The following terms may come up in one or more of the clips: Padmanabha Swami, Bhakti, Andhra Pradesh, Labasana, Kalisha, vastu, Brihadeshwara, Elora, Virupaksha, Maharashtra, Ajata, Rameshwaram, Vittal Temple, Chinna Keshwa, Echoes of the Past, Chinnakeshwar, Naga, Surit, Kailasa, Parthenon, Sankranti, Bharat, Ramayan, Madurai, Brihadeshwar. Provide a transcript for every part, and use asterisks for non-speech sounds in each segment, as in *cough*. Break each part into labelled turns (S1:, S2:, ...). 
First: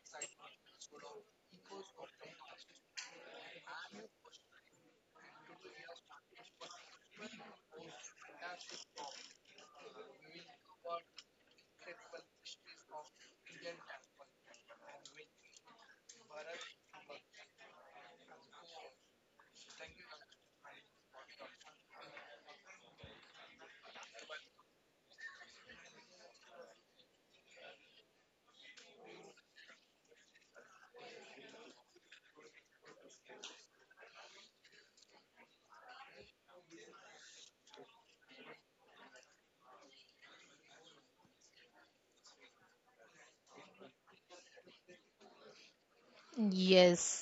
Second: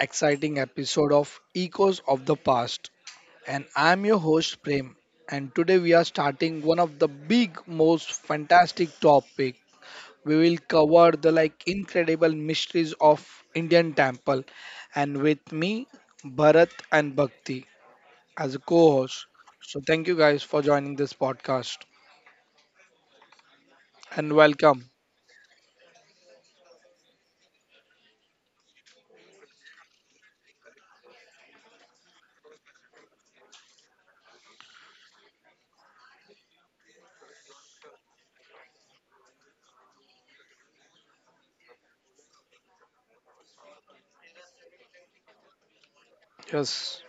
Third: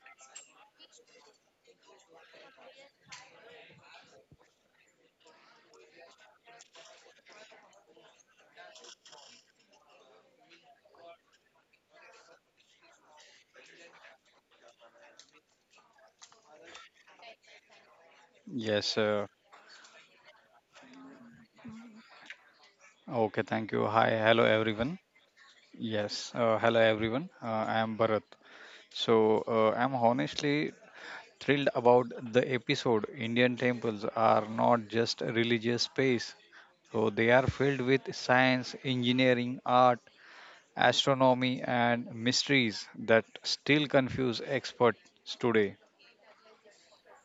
S1: exciting episode of Echoes of the Past. And I'm your host, Prem. And today we are starting one of the big, most fantastic topic. We will cover the incredible mysteries of Indian temple. And with me, Bharat and Bhakti as a
S2: Yes,
S1: co-host.
S2: uh,
S1: So, thank you guys for joining this podcast
S2: okay, Thank you. Hi,
S1: and
S2: hello
S1: welcome.
S2: everyone. Yes, Hello everyone. I am Bharat. So, I'm honestly thrilled about the episode. Indian temples are not just a religious space, so they are filled with science, engineering, art, astronomy, and mysteries that still confuse experts today.
S1: Yes.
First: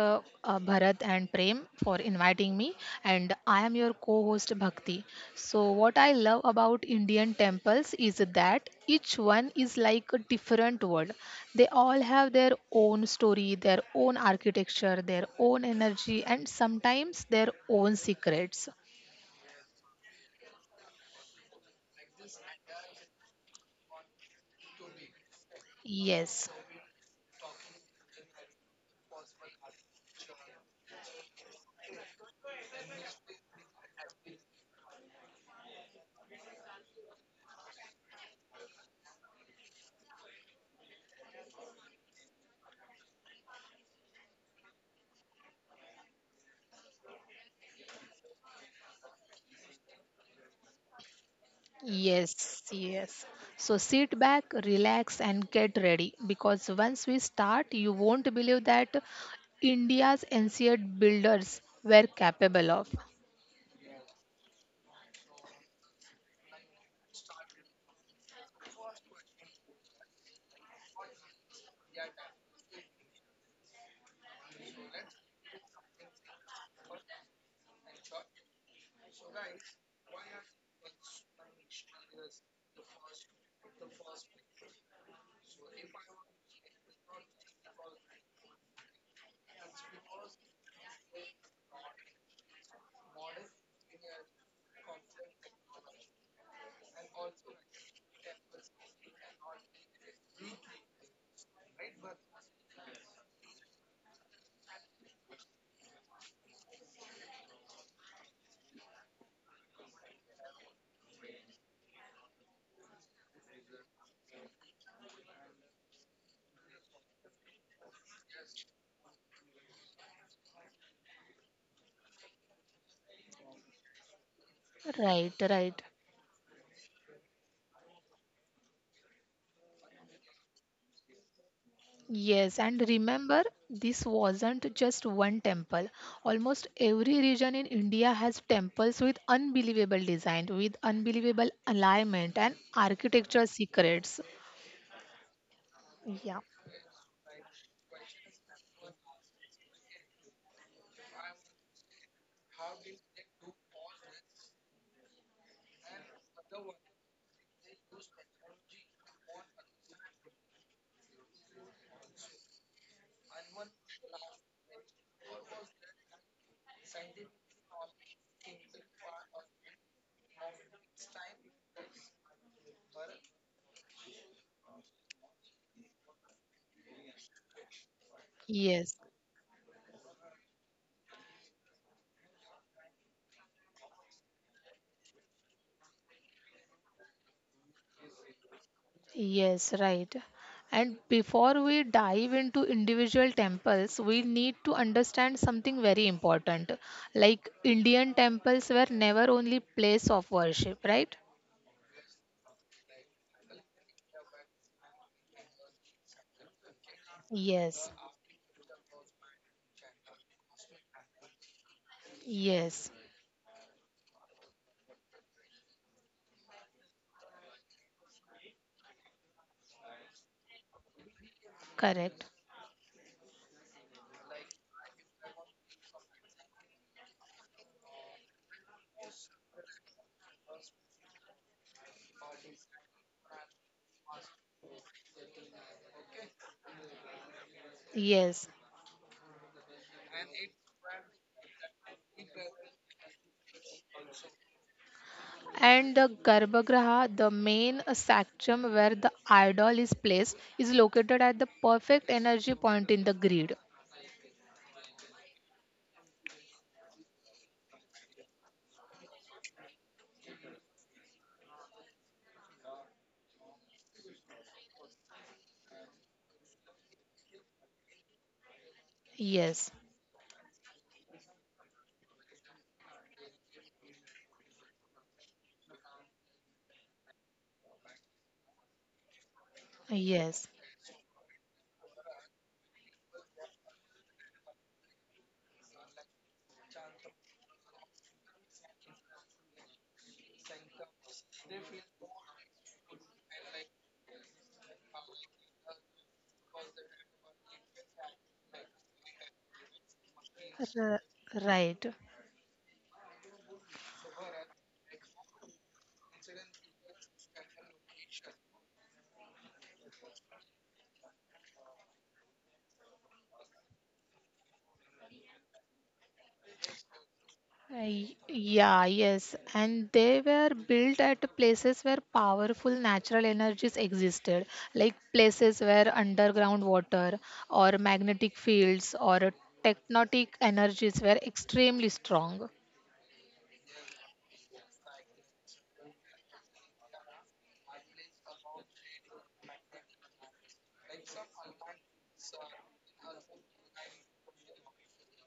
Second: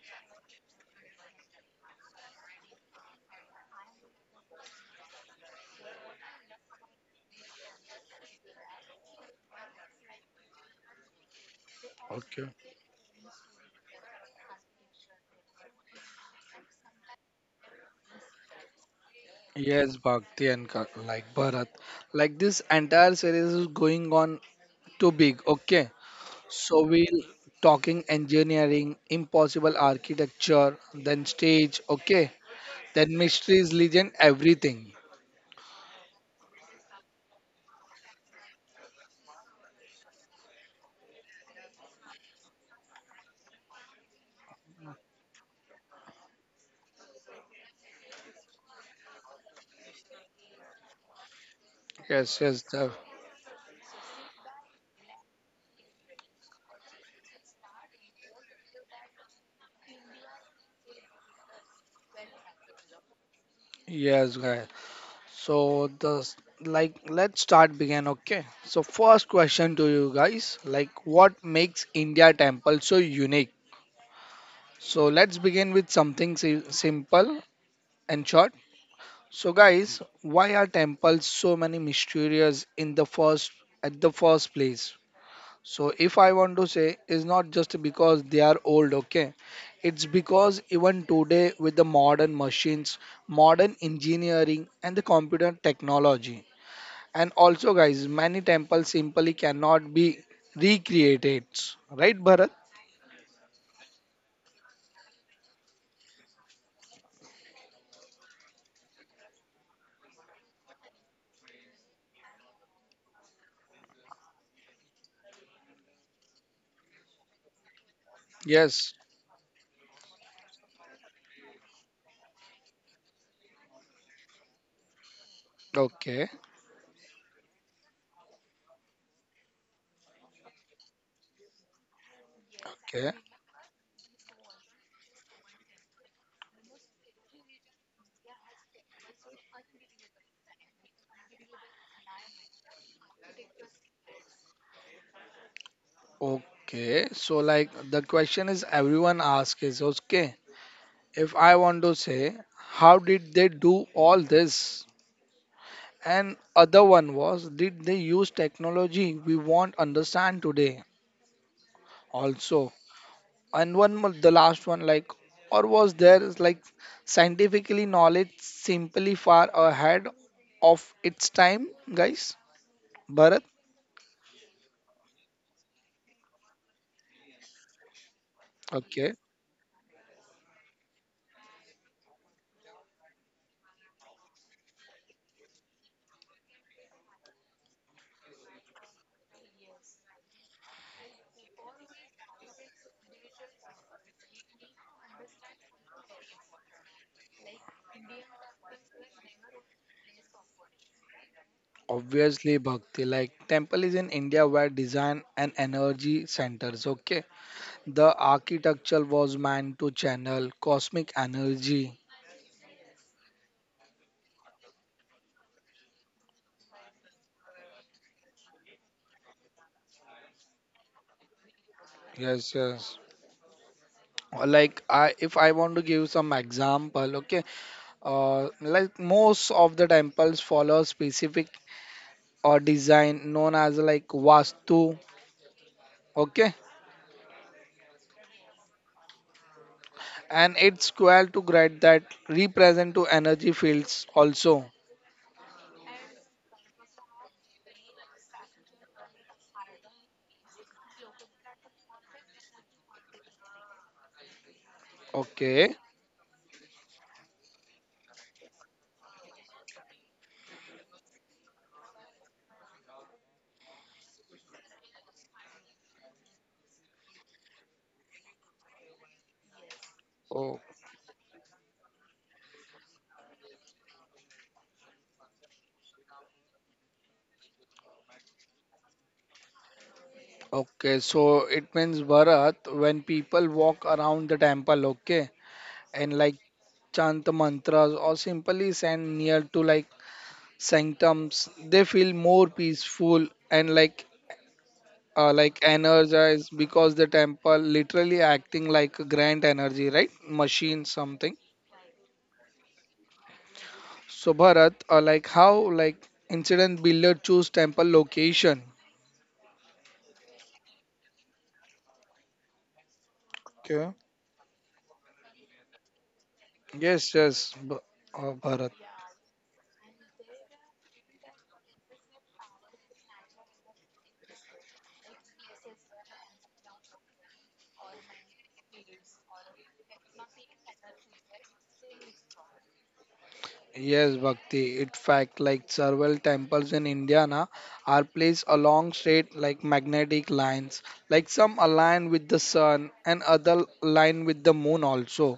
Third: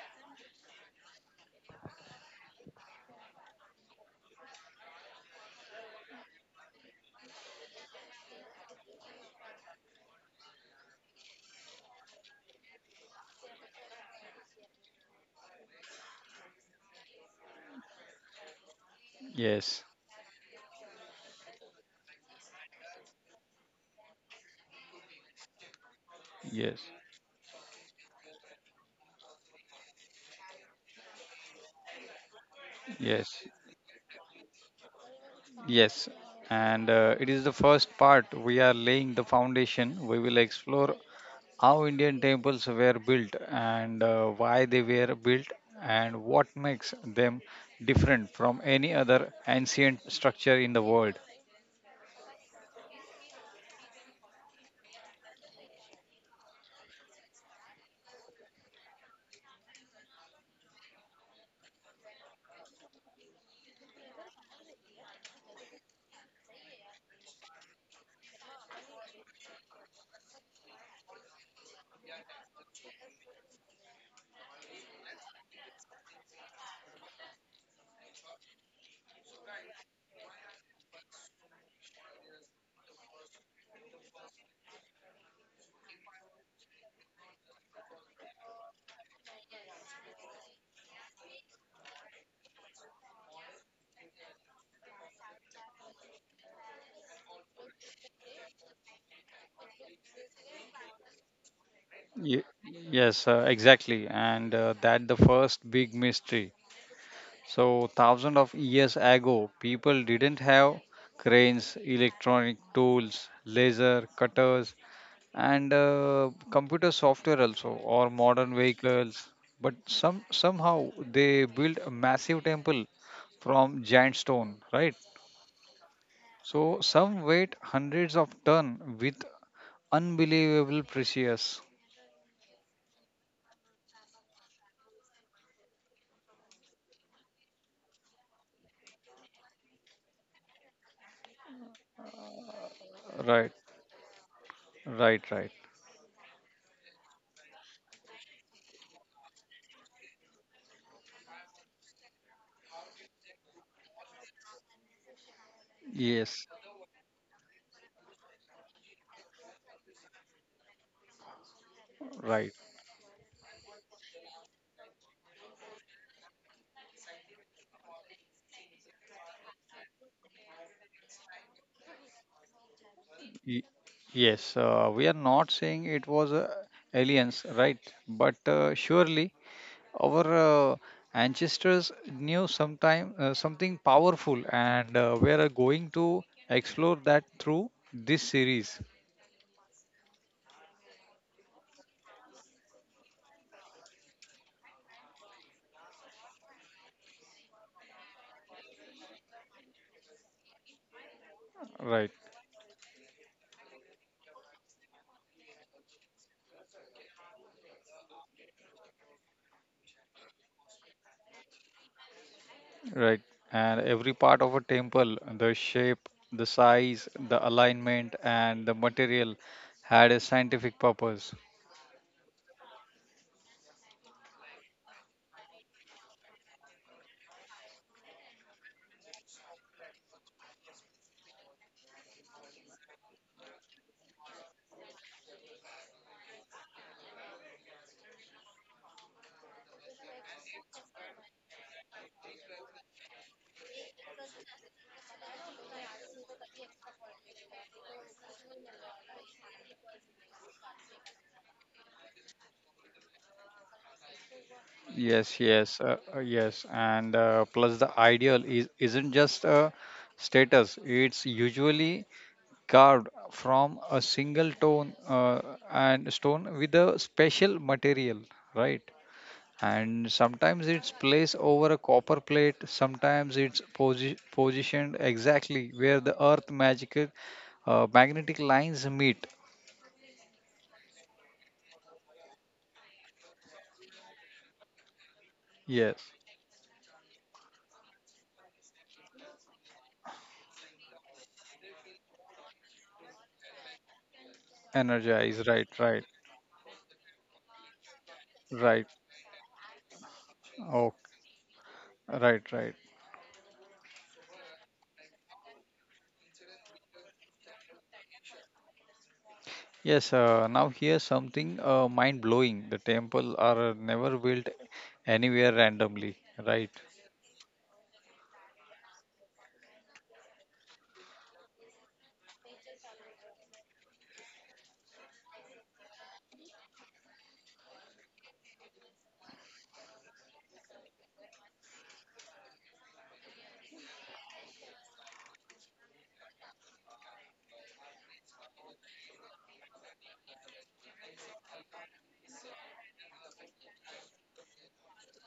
S3: Bharat and Prem for inviting me, and I am your co host Bhakti. So, what I love about Indian temples is that each one is like a different world. They all have their
S1: Okay.
S3: own story, their own architecture, their own energy, and sometimes their own secrets.
S2: Yes,
S1: Yes, Bhakti and Bharat, like this entire series is going on too big. Okay,
S3: Yes.
S1: so
S2: yes,
S1: we'll talking engineering, impossible architecture, then stage. Okay, then
S2: yes,
S1: mysteries, legend, everything.
S2: yes. And it is the first part. We are laying the foundation. We will explore how Indian temples were built and why they were built and what makes them different from any other ancient structure in the world.
S1: Yes, yes,
S3: Yes,
S1: the,
S3: yes. So sit back, relax, and get ready because once we start, you won't believe that India's ancient builders were capable of.
S1: yes, guys. So like let's start begin. Okay, so first question to you guys, like what makes India temple so unique? So let's begin with something simple and short. So guys, why are temples so many mysterious in the first at the first place? So if I want to say it's not just because they are old, okay? It's because even today with the modern machines, modern engineering and the computer technology. And also guys, many temples simply cannot be recreated. Right Bharat?
S2: Ye- yes, exactly. And that the first big mystery. So thousands of years ago, people didn't have cranes, electronic tools, laser cutters, and computer software also or modern
S1: Yes.
S2: vehicles, but somehow they built a massive temple from giant stone, right?
S3: Right, right.
S1: Okay.
S2: So some weight hundreds of ton with unbelievable precious.
S3: Yes, and
S1: Okay.
S3: remember, this wasn't just one temple. Almost every region in India has temples with unbelievable design, with unbelievable alignment and architectural
S2: Right,
S3: secrets.
S2: right, right,
S3: Yeah.
S1: Okay. So like the question is everyone asks is okay. If I want to say, how did they do all this? And
S2: yes,
S1: other one was, did they use technology we won't understand today
S2: right.
S1: also? And one more, the last one, like, or was there is like scientifically knowledge simply far ahead of its time, guys? Bharat,
S2: Y- yes we are not saying it was aliens, right? But
S3: Yes.
S1: okay.
S2: surely our ancestors knew sometime something powerful, and we are going to explore that through this series.
S3: Yes, right. And before we dive into individual temples, we need to understand something very important. Like Indian temples were never only place of worship, right?
S2: Right,
S1: Obviously, Bhakti, like temple is in India where design and energy centers, okay.
S3: Yes.
S1: The architecture was meant to channel cosmic energy.
S3: Yes.
S2: right. And every part of a temple, the shape, the size, the alignment and the material, had a scientific purpose.
S3: Correct.
S1: Yes, yes. Or if I want to give some example, okay, like most of the temples follow specific or design known as like vastu, okay,
S3: Yes.
S1: and it's square to grade that represent to energy fields also,
S3: And the Garbhagriha, the main sacrum where the idol is placed, is located at the perfect energy point in the grid.
S1: okay.
S2: Yes. And plus the ideal is isn't just a status. It's usually carved from a single stone, and stone with a special material, right?
S3: Yes.
S2: And
S1: Oh,
S2: sometimes it's placed over a copper plate. Sometimes it's positioned exactly where the earth magical magnetic lines meet.
S3: Yes.
S1: okay. So it means Bharat when people walk around the temple, okay,
S2: Yes,
S1: and like chant the mantras or simply stand near to like sanctums they feel more peaceful and
S2: energize,
S1: like
S2: right, right,
S1: energized because the temple literally acting like
S2: right,
S1: a grand energy right machine
S2: oh,
S3: R-
S1: something
S3: right.
S2: right, right.
S1: so bharat like how like incident builder choose temple location
S2: Yes Now here's something mind blowing. The temple are
S1: okay
S2: never built anywhere randomly, right?
S1: yes yes
S3: Y-
S1: bharat
S3: Yeah, yes. And they were built at places where powerful natural energies existed, like places where underground water or magnetic fields or tectonic energies were extremely strong.
S1: Yes, Bhakti. In fact, like several temples in Indiana are placed along straight, like magnetic lines. Like some align with the sun, and other align with the moon also,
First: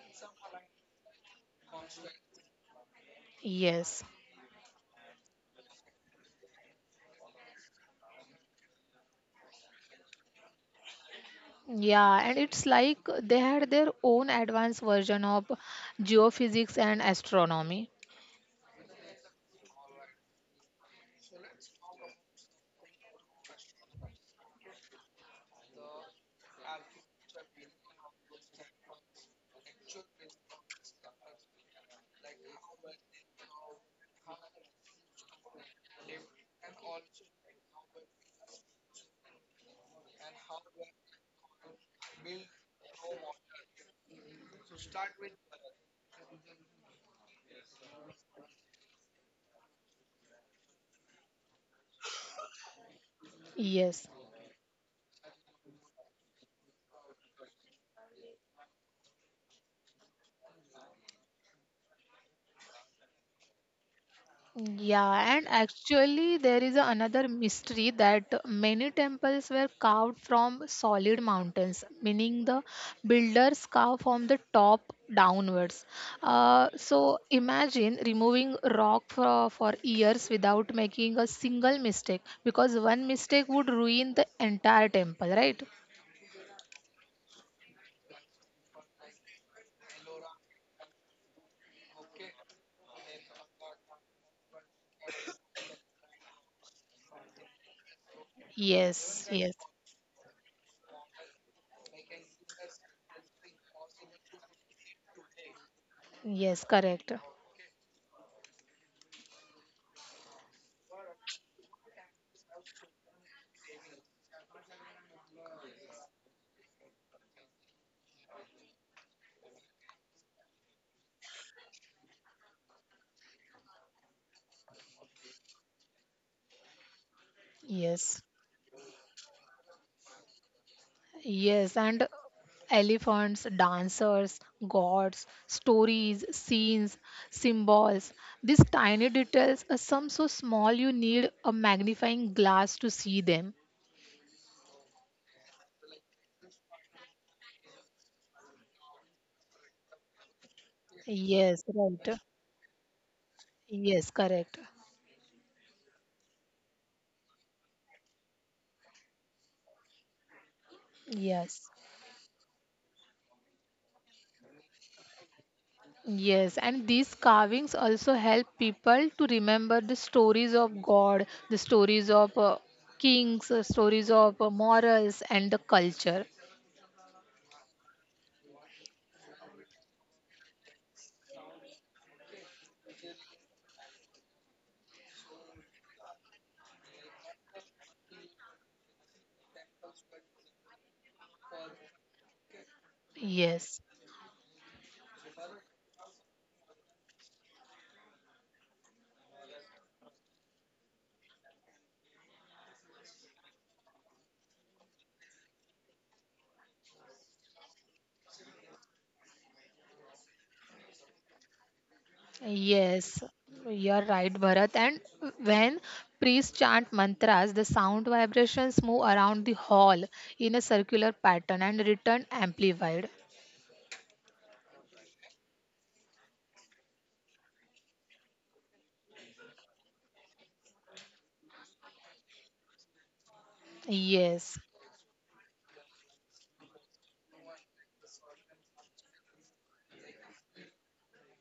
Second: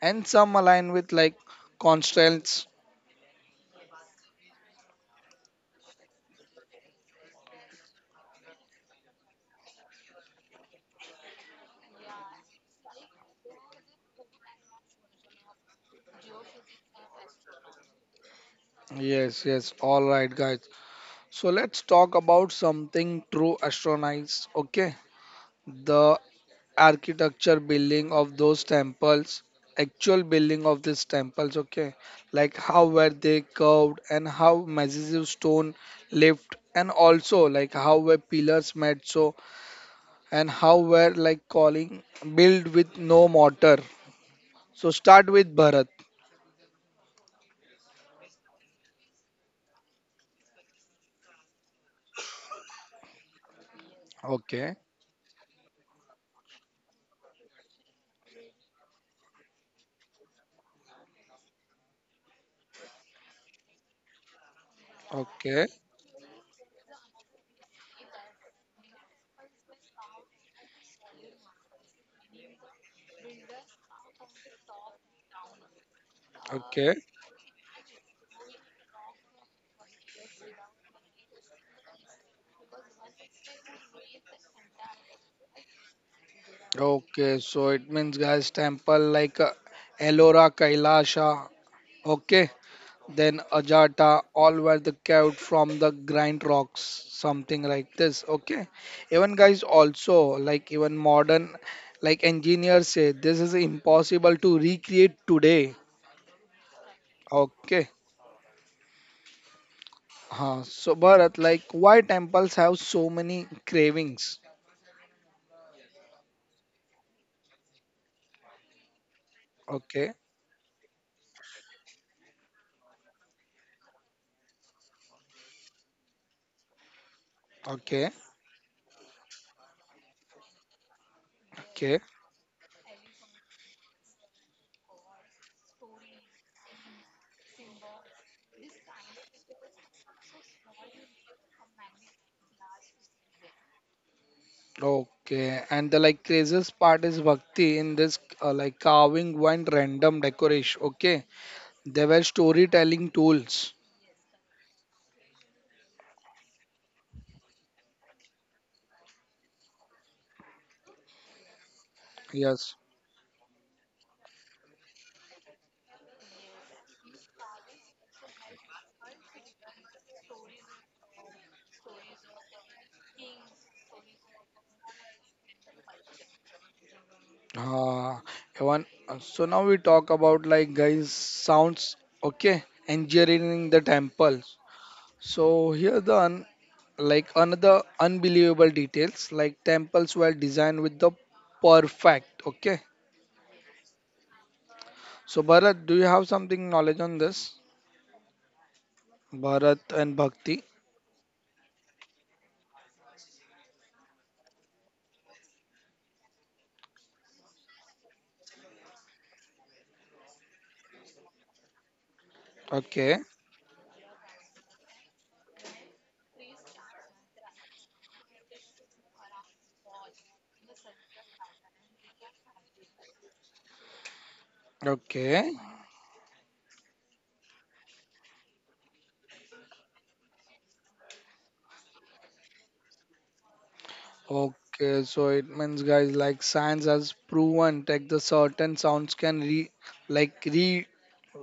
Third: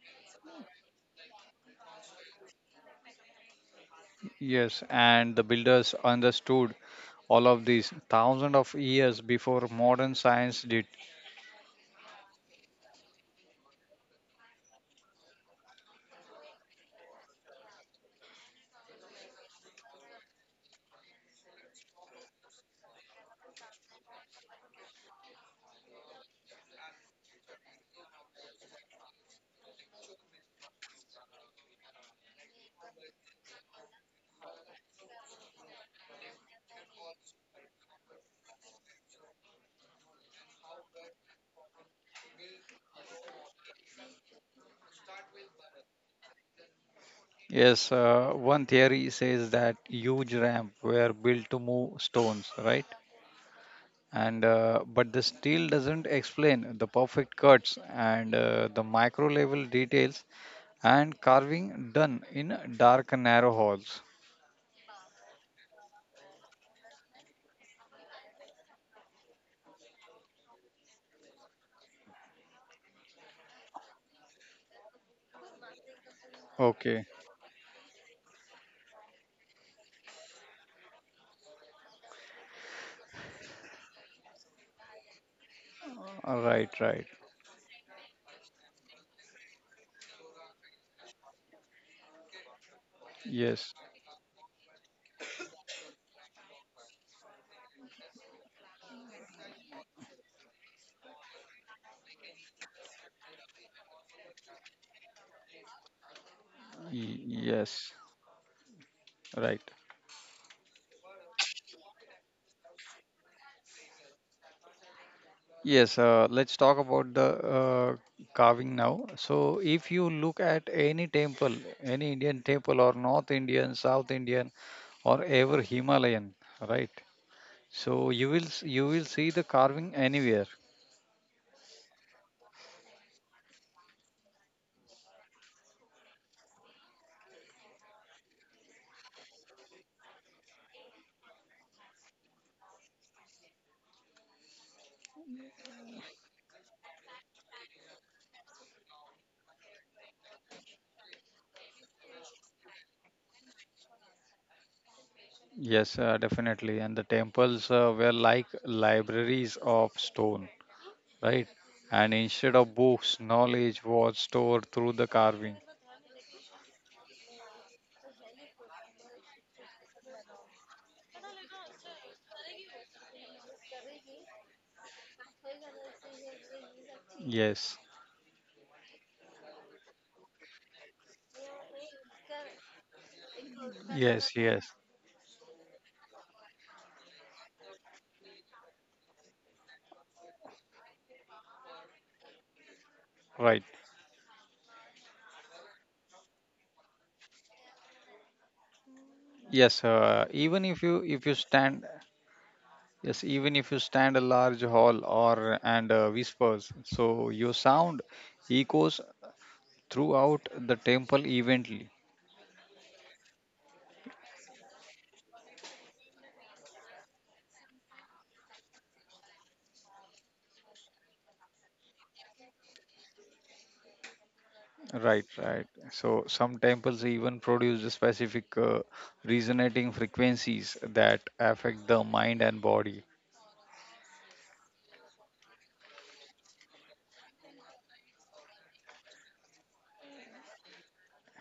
S1: and some align with like constants.
S3: Yes.
S2: Yes, and the builders understood all of these thousands of years before modern science did.
S3: Yeah, and it's like they had their own advanced version of geophysics and astronomy.
S1: Yes, yes. All right, guys. So let's talk about something true astronomy. Okay, the architecture building of those temples actual building of these temples okay like how were they curved and how massive stone lift and also like how were pillars made so and how were like calling built with no mortar so start with bharat
S2: Yes, One theory says that huge ramp were built to move stones, right?
S3: Yes.
S2: And
S1: okay
S2: uh, but this still doesn't explain the perfect cuts and the micro level details and carving done in dark narrow halls.
S3: Yeah, and
S1: okay
S3: actually, there is another mystery that many temples were carved from solid mountains, meaning the builders carved from the top downwards. Uh,
S1: okay
S2: Okay,
S3: so imagine removing rock for years without making a single mistake, because one mistake would ruin the entire temple, right?
S2: right, right.
S1: okay so it means guys temple like ellora kailasha okay then
S2: Yes,
S1: Ajata, all were the caved from the grind rocks, something like this. Okay,
S3: Yes,
S1: even
S3: yes,
S1: guys also like even modern like engineers say this is impossible to recreate today.
S3: yes, correct.
S1: Okay,
S2: yes, right.
S1: huh. So Bharat, like why temples have so many cravings?
S2: Yes, let's talk about the carving now. So, if you
S1: Okay,
S2: look at any temple, any Indian temple, or North Indian, South Indian, or ever Himalayan, right?
S1: okay,
S2: So
S3: Yes.
S2: you will you will see the carving anywhere.
S3: Yes,
S1: okay.
S3: and elephants, dancers, gods, stories, scenes, symbols. These tiny details are some so small you need a magnifying glass to see them.
S1: Okay, and the like craziest part is bhakti in this like carving one random decoration. Okay,
S3: Yes,
S1: they
S3: right.
S1: were storytelling tools.
S3: Yes, correct.
S2: Yes, Definitely. And the temples were like libraries of stone, right?
S3: Yes.
S2: And instead
S1: Yes.
S2: of books, knowledge was stored through the carving.
S3: Yes, and these carvings also help people to remember the stories of God, the stories of kings, stories of morals, and the culture.
S2: Yes,
S1: Uh, so now we talk about like guys sounds okay engineering the
S2: yes,
S1: temple.
S2: yes.
S1: So here the like another unbelievable details like temples were designed with the perfect okay.
S2: Right.
S3: Yes.
S1: So Bharat, do you have something knowledge on this? Bharat
S2: Yes,
S1: and Bhakti.
S2: Even if you stand, yes, even if you stand a large hall or and whispers, so your sound echoes throughout the temple evenly.
S1: Okay,
S3: Yes, you're right, Bharat. And when priests chant mantras, the sound vibrations move around the hall in a circular pattern and return amplified.
S2: Right,
S1: okay.
S2: right. So some temples even produce the specific resonating frequencies that affect the mind and body.
S3: Yes,
S1: Okay, so it means guys like science has proven that the certain sounds can re like re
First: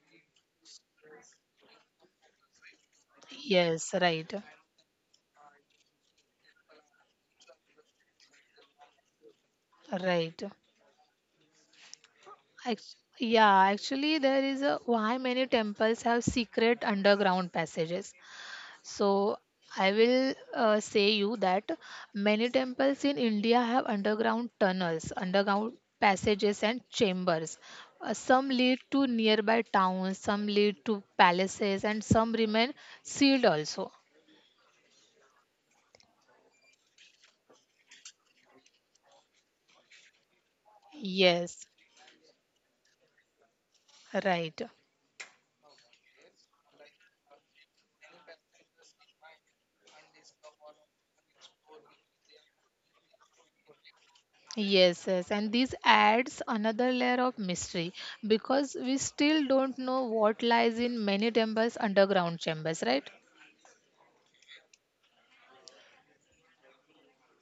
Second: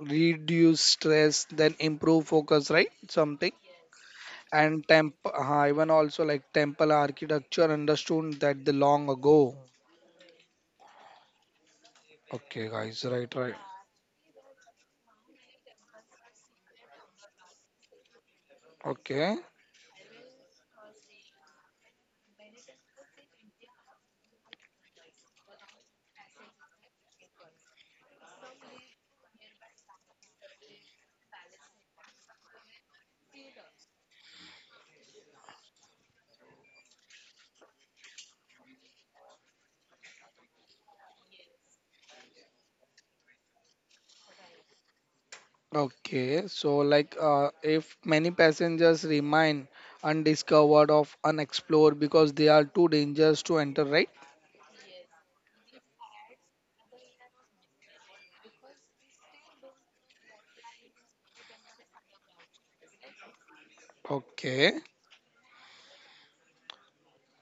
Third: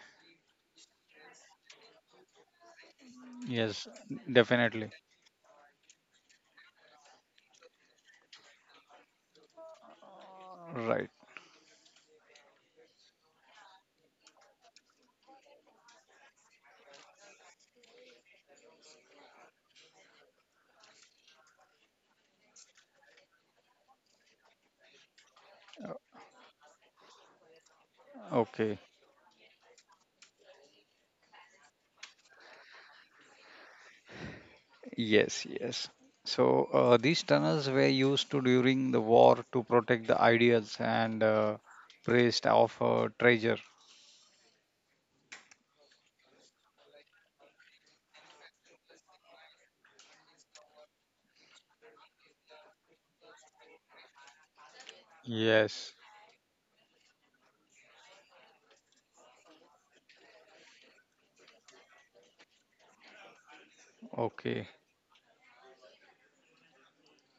S1: reduce stress, then improve focus, right? Something.
S2: Yes,
S3: yes, right,
S1: And
S2: definitely.
S1: temp even also like temple architecture understood that the long ago.
S3: right.
S2: Right.
S1: Okay,
S3: Act-
S1: guys, right, right.
S3: yeah, actually, there is a why many temples have secret underground passages.
S1: Okay.
S3: So I will say you that many temples in India have underground tunnels, underground passages and chambers. Some lead
S2: Okay.
S3: to nearby towns, some lead to palaces, and some remain sealed also.
S2: Yes, yes. So these tunnels were used to during the war to protect the ideals and
S3: Yes,
S2: praised of treasure.
S3: right.
S1: Okay, so like if many passengers remain undiscovered of unexplored because they are too dangerous to enter, right?
S3: Yes, yes, and this
S2: Yes.
S3: adds another layer of mystery because we still don't know what lies in many temples' underground chambers, right?
S1: Okay.
S2: Okay.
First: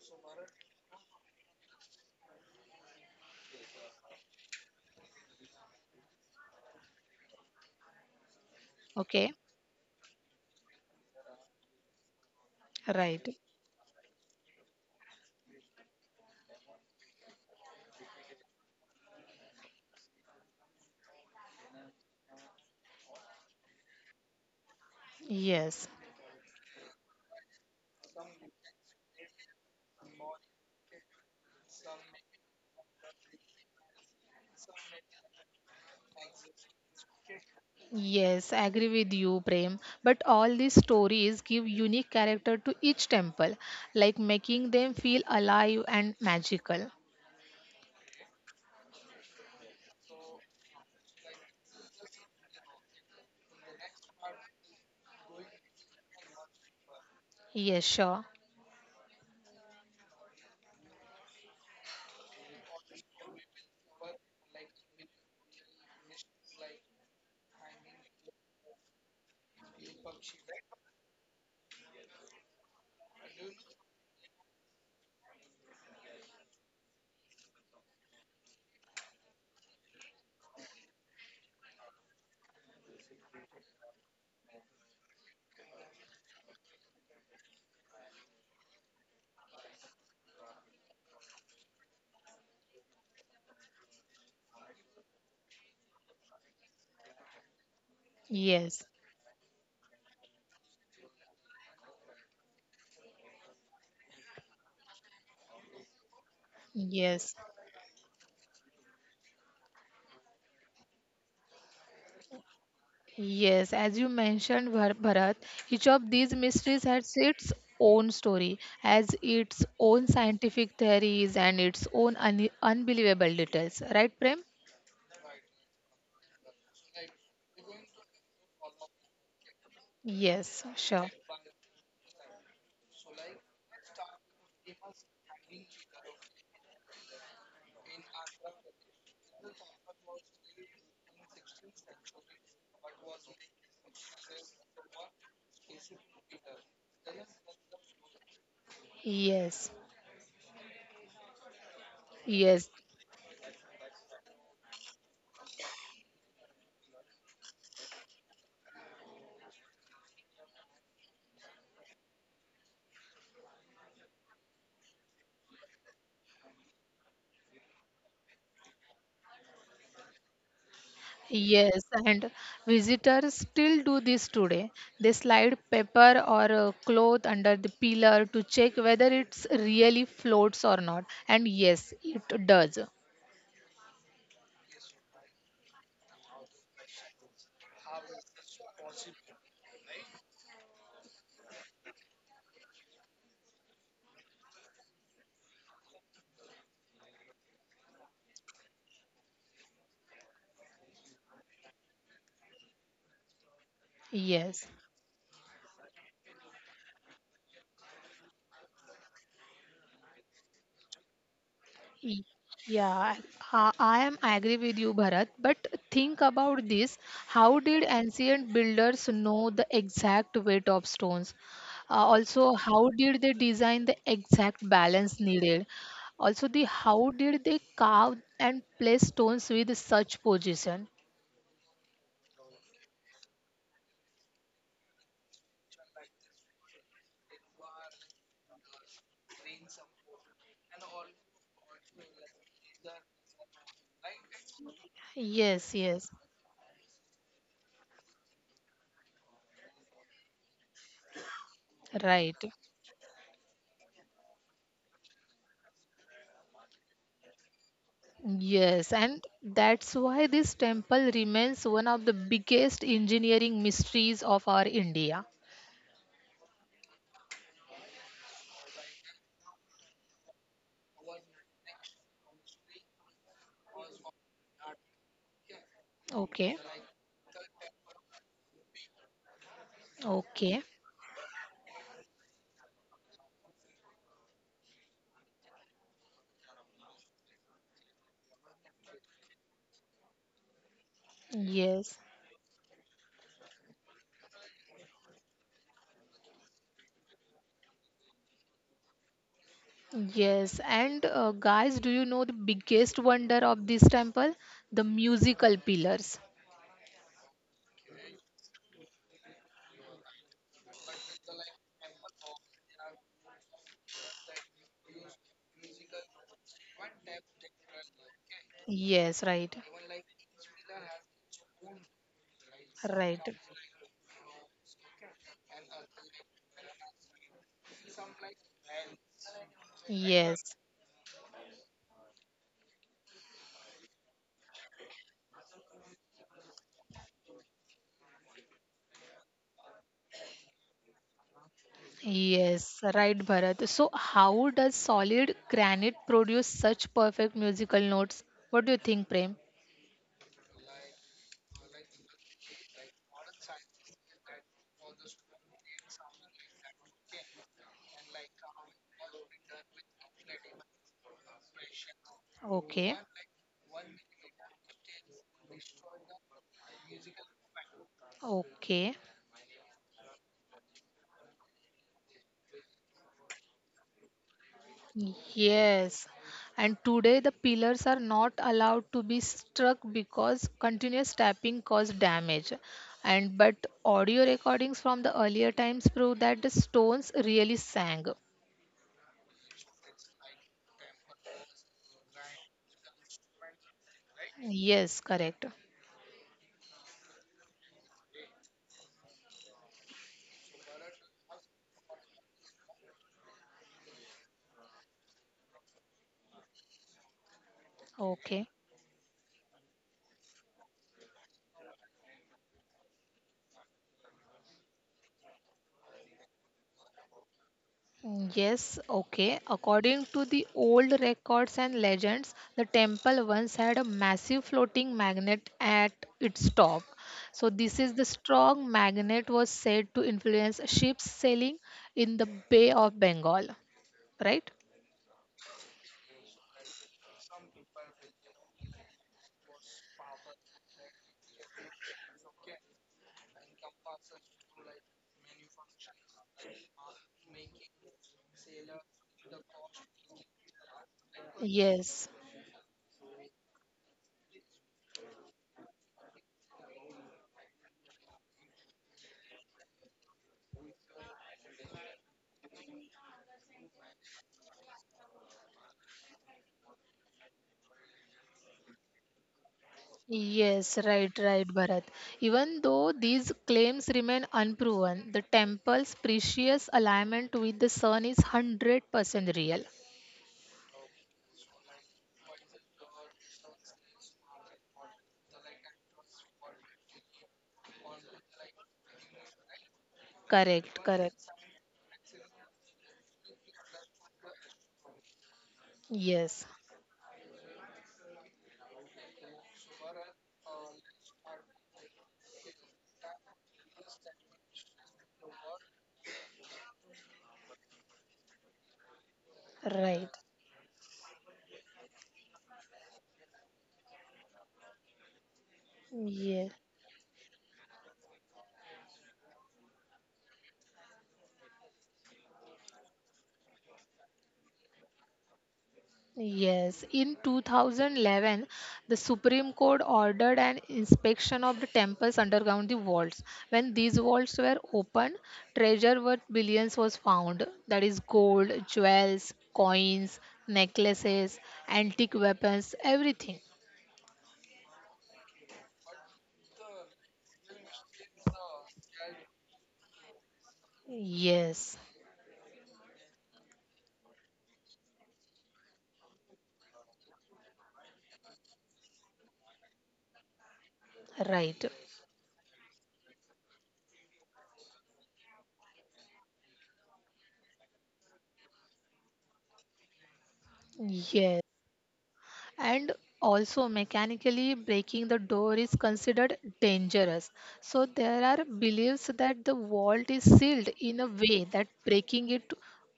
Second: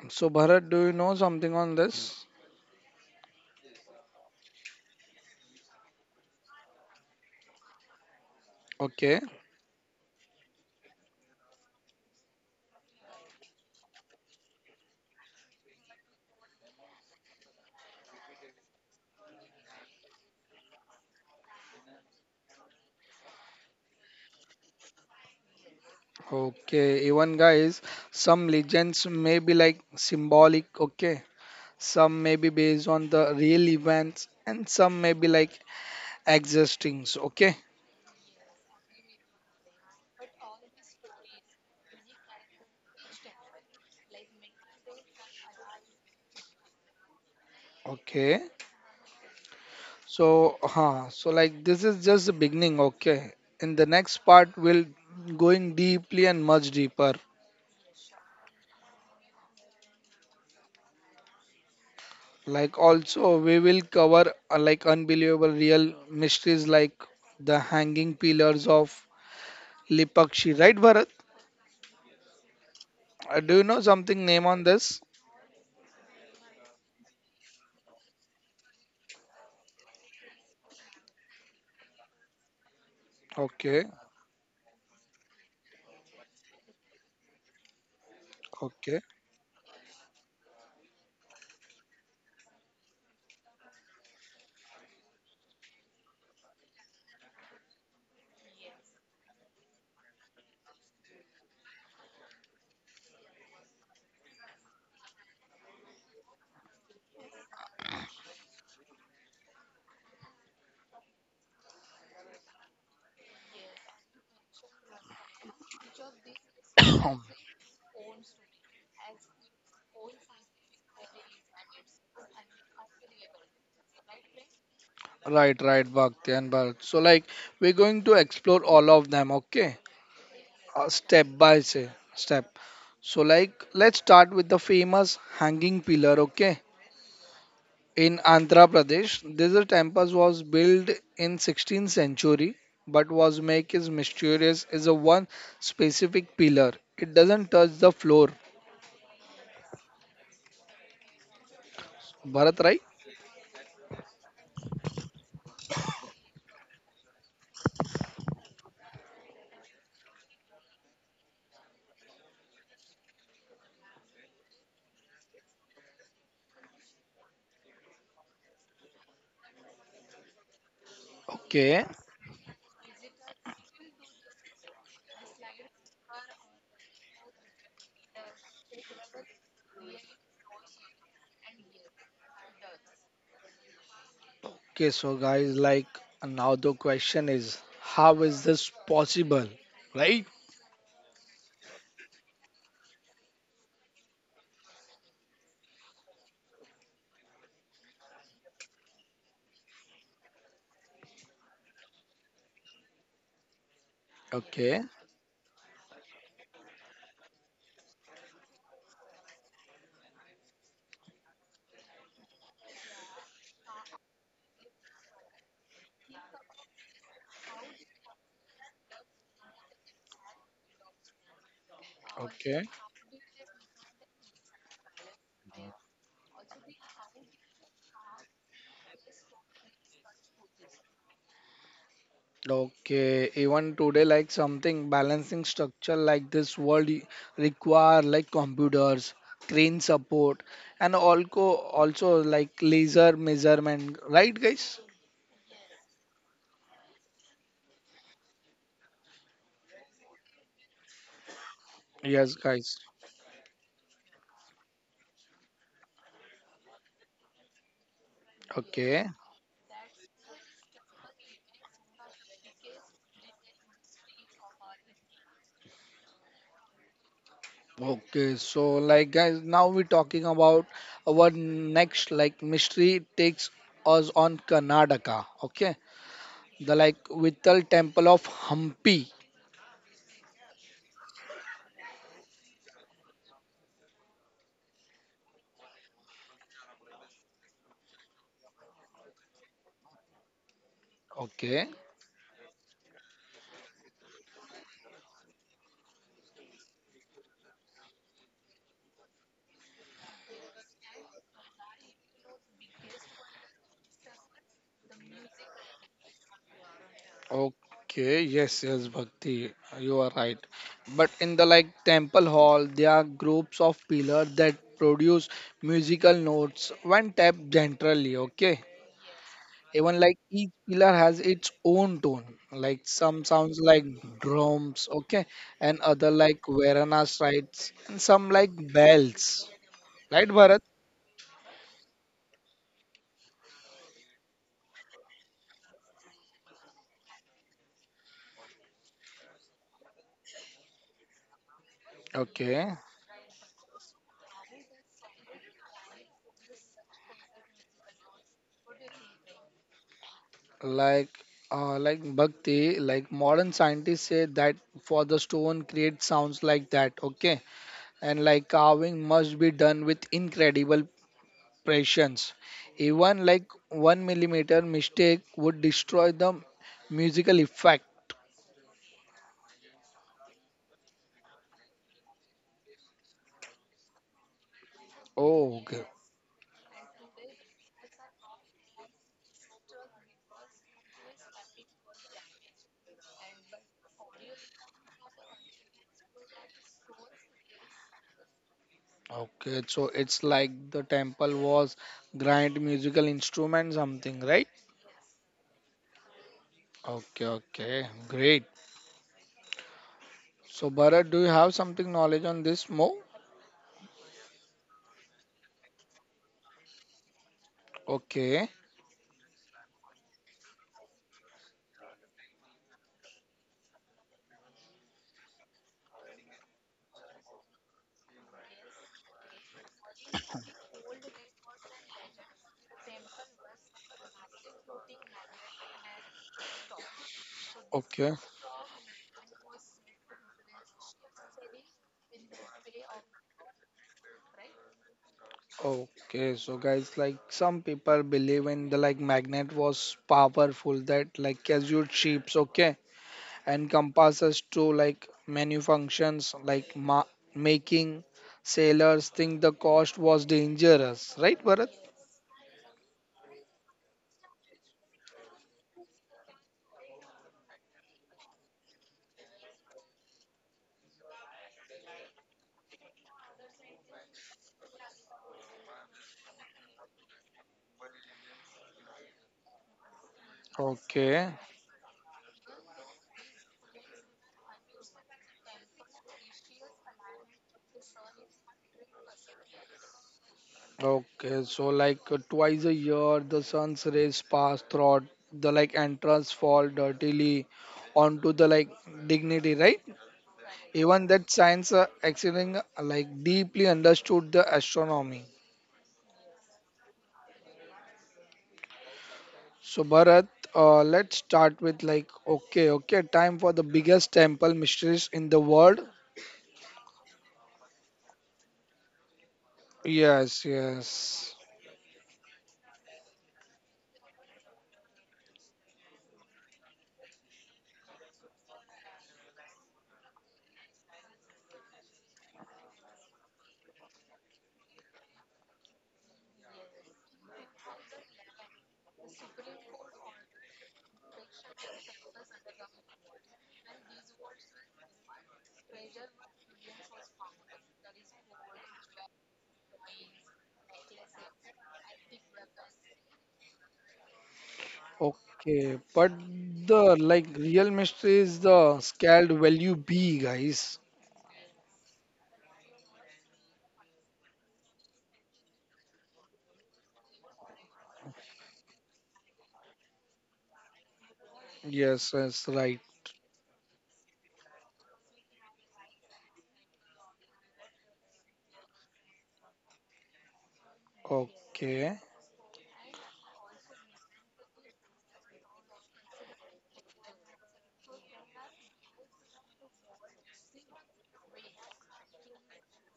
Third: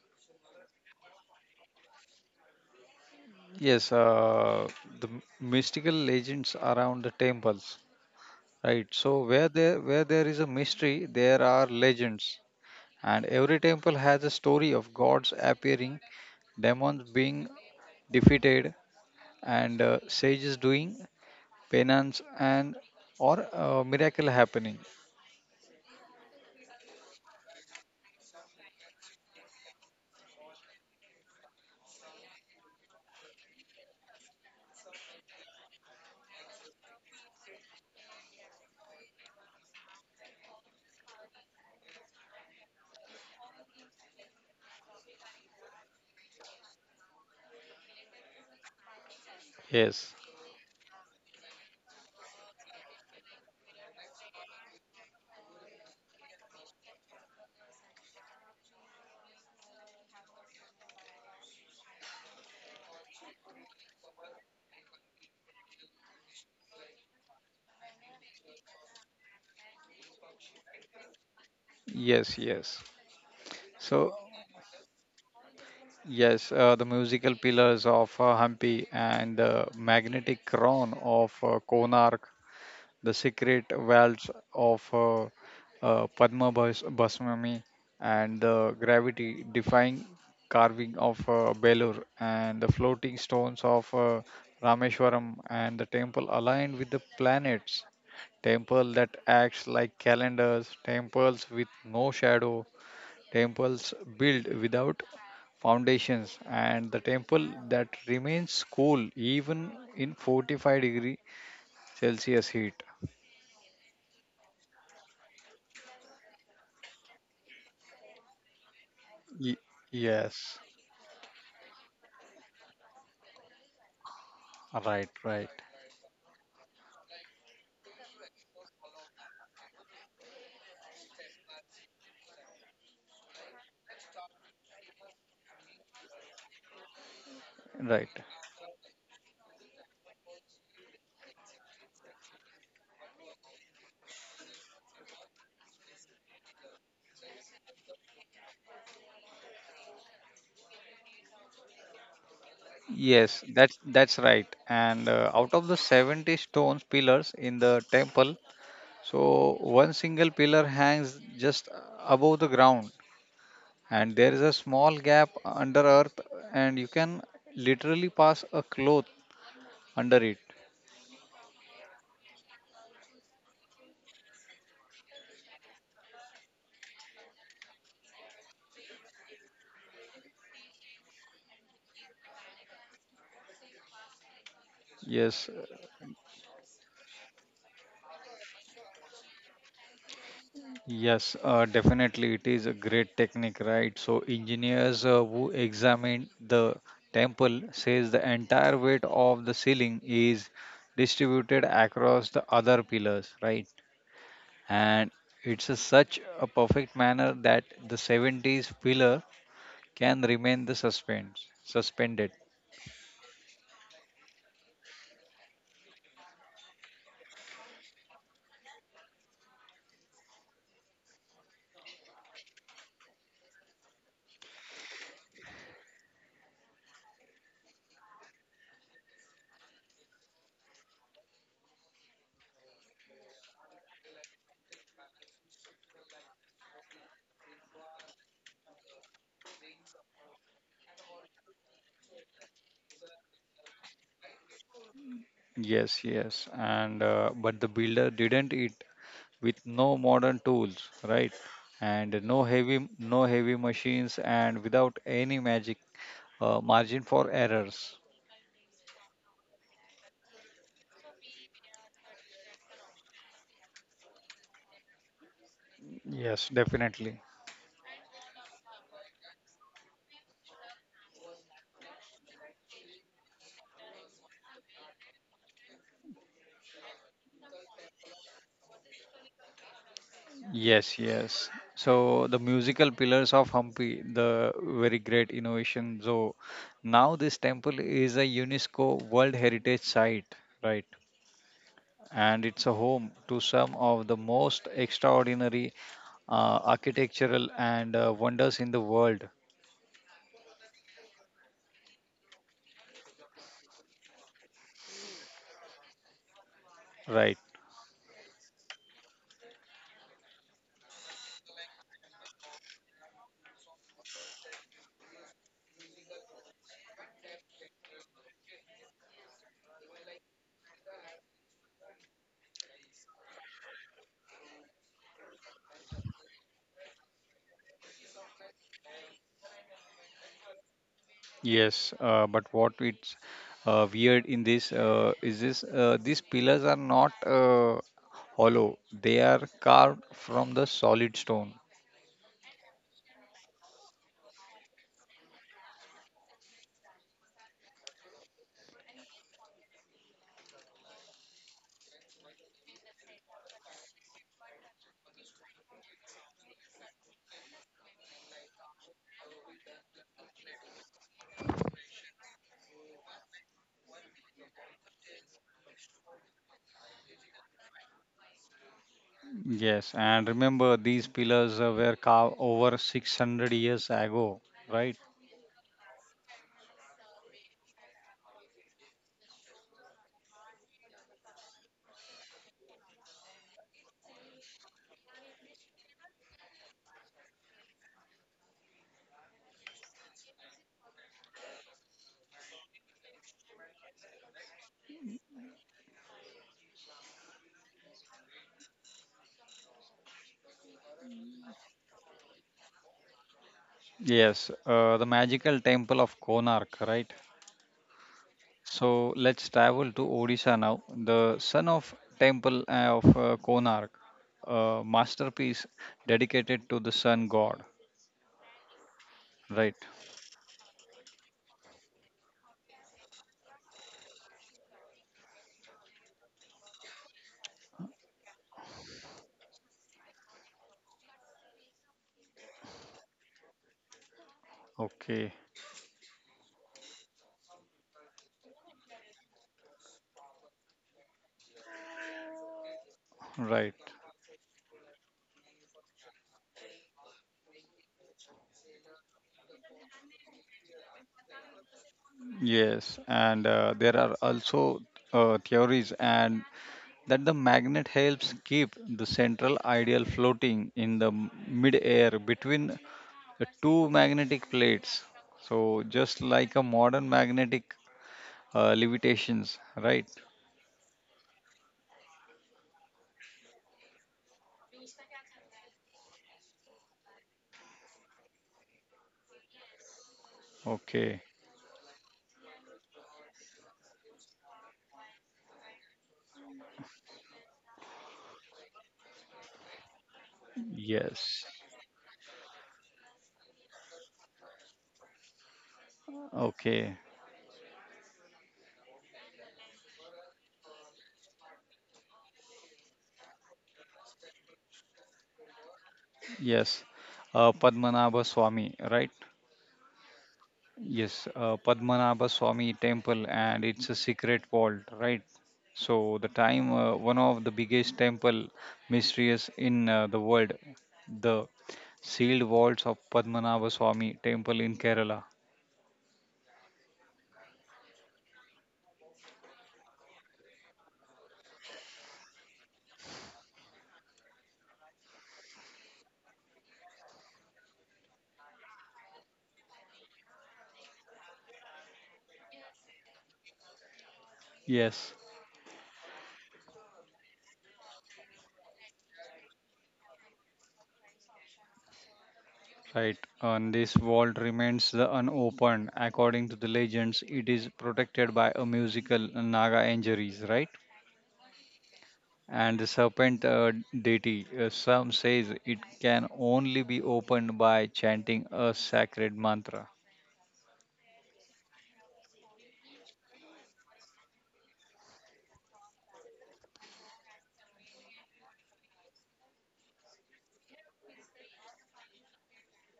S1: So, Bharat, do you know something on this?
S2: Yes, uh, the mystical legends around the temples, right?
S1: Okay,
S2: So
S3: Okay,
S2: where there is a mystery, there are legends, and
S3: right.
S2: every temple has a story of gods appearing, demons being defeated, and sages doing penance, and or miracle happening.
S3: Yes.
S1: okay. Even guys, some legends may be like symbolic, okay. Some may be based on the real events, and some may be like existings, okay,
S3: Yes, I agree with you, Prem. But all these stories give unique character to each temple, like making them feel alive and magical.
S1: okay.
S2: Yes,
S1: So, huh, so like this is just the beginning, okay. In the next part, we'll going deeply and much deeper.
S3: Yes, sure.
S1: Like also, we will cover like unbelievable real mysteries like the hanging pillars of Lipakshi, right, Bharat?
S2: yes, yes.
S1: Do you know
S2: So
S1: something name on this?
S2: Yes, the musical pillars of Hampi, and the magnetic crown of Konark, the secret
S1: Okay,
S2: wells of Padma Basmami, and the
S1: okay.
S2: gravity defying carving of Belur, and the floating stones of Rameshwaram, and the temple aligned with the planets,
S3: Yes,
S2: temple that acts like calendars, temples with no shadow, temples built without foundations, and the
S3: yes,
S2: temple that remains cool even in 45-degree celsius heat.
S3: yes. As you mentioned, Bharat, each of these mysteries
S1: *coughs*
S3: has its own story, has
S2: Y-
S3: its own
S2: yes,
S3: scientific theories and its own unbelievable details. Right, Prem?
S2: right,
S1: *clears throat*
S2: right,
S1: right, right, Bhakti and Bharat. So, like, we're going to explore all of them, okay?
S3: Yes, sure.
S1: Step by say, step. So, like, let's start with the famous hanging pillar, okay?
S2: right.
S1: In Andhra Pradesh, this temple was built in 16th century, but was make is mysterious is a one specific pillar. It doesn't touch the floor.
S3: Yes,
S1: Bharat,
S3: yes.
S1: right?
S2: Yes, that's right. and Out of the 70 stones pillars in the temple, so one single pillar hangs just above the ground, and there is a small gap under earth, and you can literally pass a cloth under it.
S3: Yes,
S1: Okay.
S3: and visitors still do this today. They slide paper or a cloth under the pillar to check whether it's really floats or not. And yes, it does.
S1: Okay, so
S2: Yes.
S1: guys, like now the question is, how is this possible? Right?
S2: Yes, Definitely it is a great technique, right? So engineers who examined the temple says the entire weight of the ceiling is distributed across the other pillars, right?
S3: Yes.
S1: Okay,
S2: And it's a such a perfect manner that the 70s pillar can remain the suspense
S3: Y-
S2: suspended.
S3: Yeah, I agree with you, Bharat. But think about this: how did ancient builders know the exact weight of stones? Also,
S1: okay,
S3: how did they design the exact balance needed? Also, the how did they carve and place stones with such position?
S1: okay. Even today, like something balancing structure like this world require like computers, crane support, and also like laser measurement. Right, guys?
S3: Yes,
S2: Yes,
S3: yes,
S2: yes. And but the builder didn't it with no modern tools, right? And
S1: Yes,
S2: no
S3: right.
S1: guys.
S2: heavy machines and without any magic margin for errors.
S3: Yes,
S1: Okay.
S3: and that's why this temple remains one of the biggest engineering mysteries of our India.
S2: Yes, definitely.
S1: Okay, so like guys, now we're talking about our next like mystery takes us on Karnataka. Okay,
S3: Okay.
S1: the like Vittal Temple of Hampi.
S3: Okay.
S2: Yes, yes. So the musical pillars of Hampi, the very great innovation. So now this temple is a UNESCO World Heritage Site, right?
S1: Okay,
S3: Yes.
S2: And it's a home to some of the most extraordinary architectural and wonders in the world,
S3: Yes. And guys, do you know the biggest wonder of this temple? The musical pillars.
S2: right?
S1: Okay, yes, yes, Bhakti, you are right. but in the like temple hall, there are groups of pillars that produce musical notes when tapped gently. Okay,
S3: Yes, right.
S1: Even like each pillar has its own tone. Like
S3: Right.
S1: some sounds like drums, okay, and other like Varanas rites, and some like bells. Right,
S3: Yes.
S1: Bharat?
S2: Yes, but what it's weird in this is this these pillars are not hollow; they are carved from the solid stone.
S1: Okay,
S3: Yes, right, Bharat. So, how does solid granite produce such perfect musical notes? What do you think, Prem?
S1: like like bhakti, like modern scientists say that for the stone create sounds like that, okay, and like carving must be done with incredible precisions.
S3: Okay.
S1: Even like one millimeter mistake would destroy the musical effect.
S3: Okay.
S2: Yes, and remember these pillars were carved over 600 years ago, right?
S1: Oh, okay.
S3: Yes, and today the pillars are not allowed to be struck because continuous tapping caused damage. And but audio recordings from the earlier times prove that the stones really sang.
S1: Okay, so it's like the temple was grand musical instrument something, right?
S3: Yes, correct.
S1: Okay, okay, great. So Bharat, do you have something knowledge on this more?
S2: Yes, the magical temple of Konark, right?
S3: Okay.
S1: Okay,
S2: So let's travel to Odisha now. The son of temple of Konark, a masterpiece dedicated to the sun god,
S3: Yes, okay.
S2: right?
S3: According to the old records and legends, the temple once had a massive floating magnet at its top. So, this is the
S1: okay,
S3: strong magnet was said to influence ships sailing in the Bay of Bengal, right?
S2: Okay,
S1: okay. So guys, like some people believe in the like magnet was powerful that like casual shapes, okay, and
S2: right.
S1: compasses to like many functions like ma making sailors think the cost was dangerous, right, Bharat?
S3: Yes.
S2: Yes, and there are also theories and that the magnet helps keep the central ideal floating in the mid-air between the two magnetic plates. So just like a modern magnetic levitations, right?
S3: Yes, right,
S1: Okay.
S3: right, Bharat. Even though these claims remain unproven, the temple's precious alignment with the sun is 100% real.
S2: Okay.
S1: Okay, so like twice a year, the sun's rays pass through the like entrance fall dirtily onto the like dignity, right?
S3: Correct,
S1: Even
S3: correct.
S1: that
S2: Yes.
S1: science accident like deeply understood the astronomy.
S3: Yes.
S2: Okay.
S1: So Bharat, let's start with like okay, okay, time for the biggest temple mysteries in the world.
S2: Yes. Padmanabha Swami, right?
S3: Right.
S1: Yes,
S2: Yes,
S1: yes.
S2: Padmanabha Swami temple, and it's a secret vault, right? So the
S3: Yeah.
S2: time one of the biggest temple mysteries in the world, the sealed vaults of Padmanabha Swami temple in Kerala.
S3: Yes. In 2011, the Supreme Court ordered an inspection of the temples underground the vaults. When these vaults were opened, treasure worth billions was found. That is gold, jewels, coins, necklaces, antique weapons, everything.
S2: Yes,
S1: Okay, but the like real mystery is the scaled value B, guys.
S3: Yes.
S2: right. And this vault remains the unopened. According to the legends, it is protected by a musical Naga injuries, right?
S3: Right.
S1: Yes, yes,
S2: And
S1: right.
S2: the serpent deity. Some says it can only be opened by chanting a sacred mantra.
S3: Yes.
S1: Okay.
S3: And also mechanically breaking the door is considered dangerous, so there are beliefs that the vault is sealed in a way that breaking it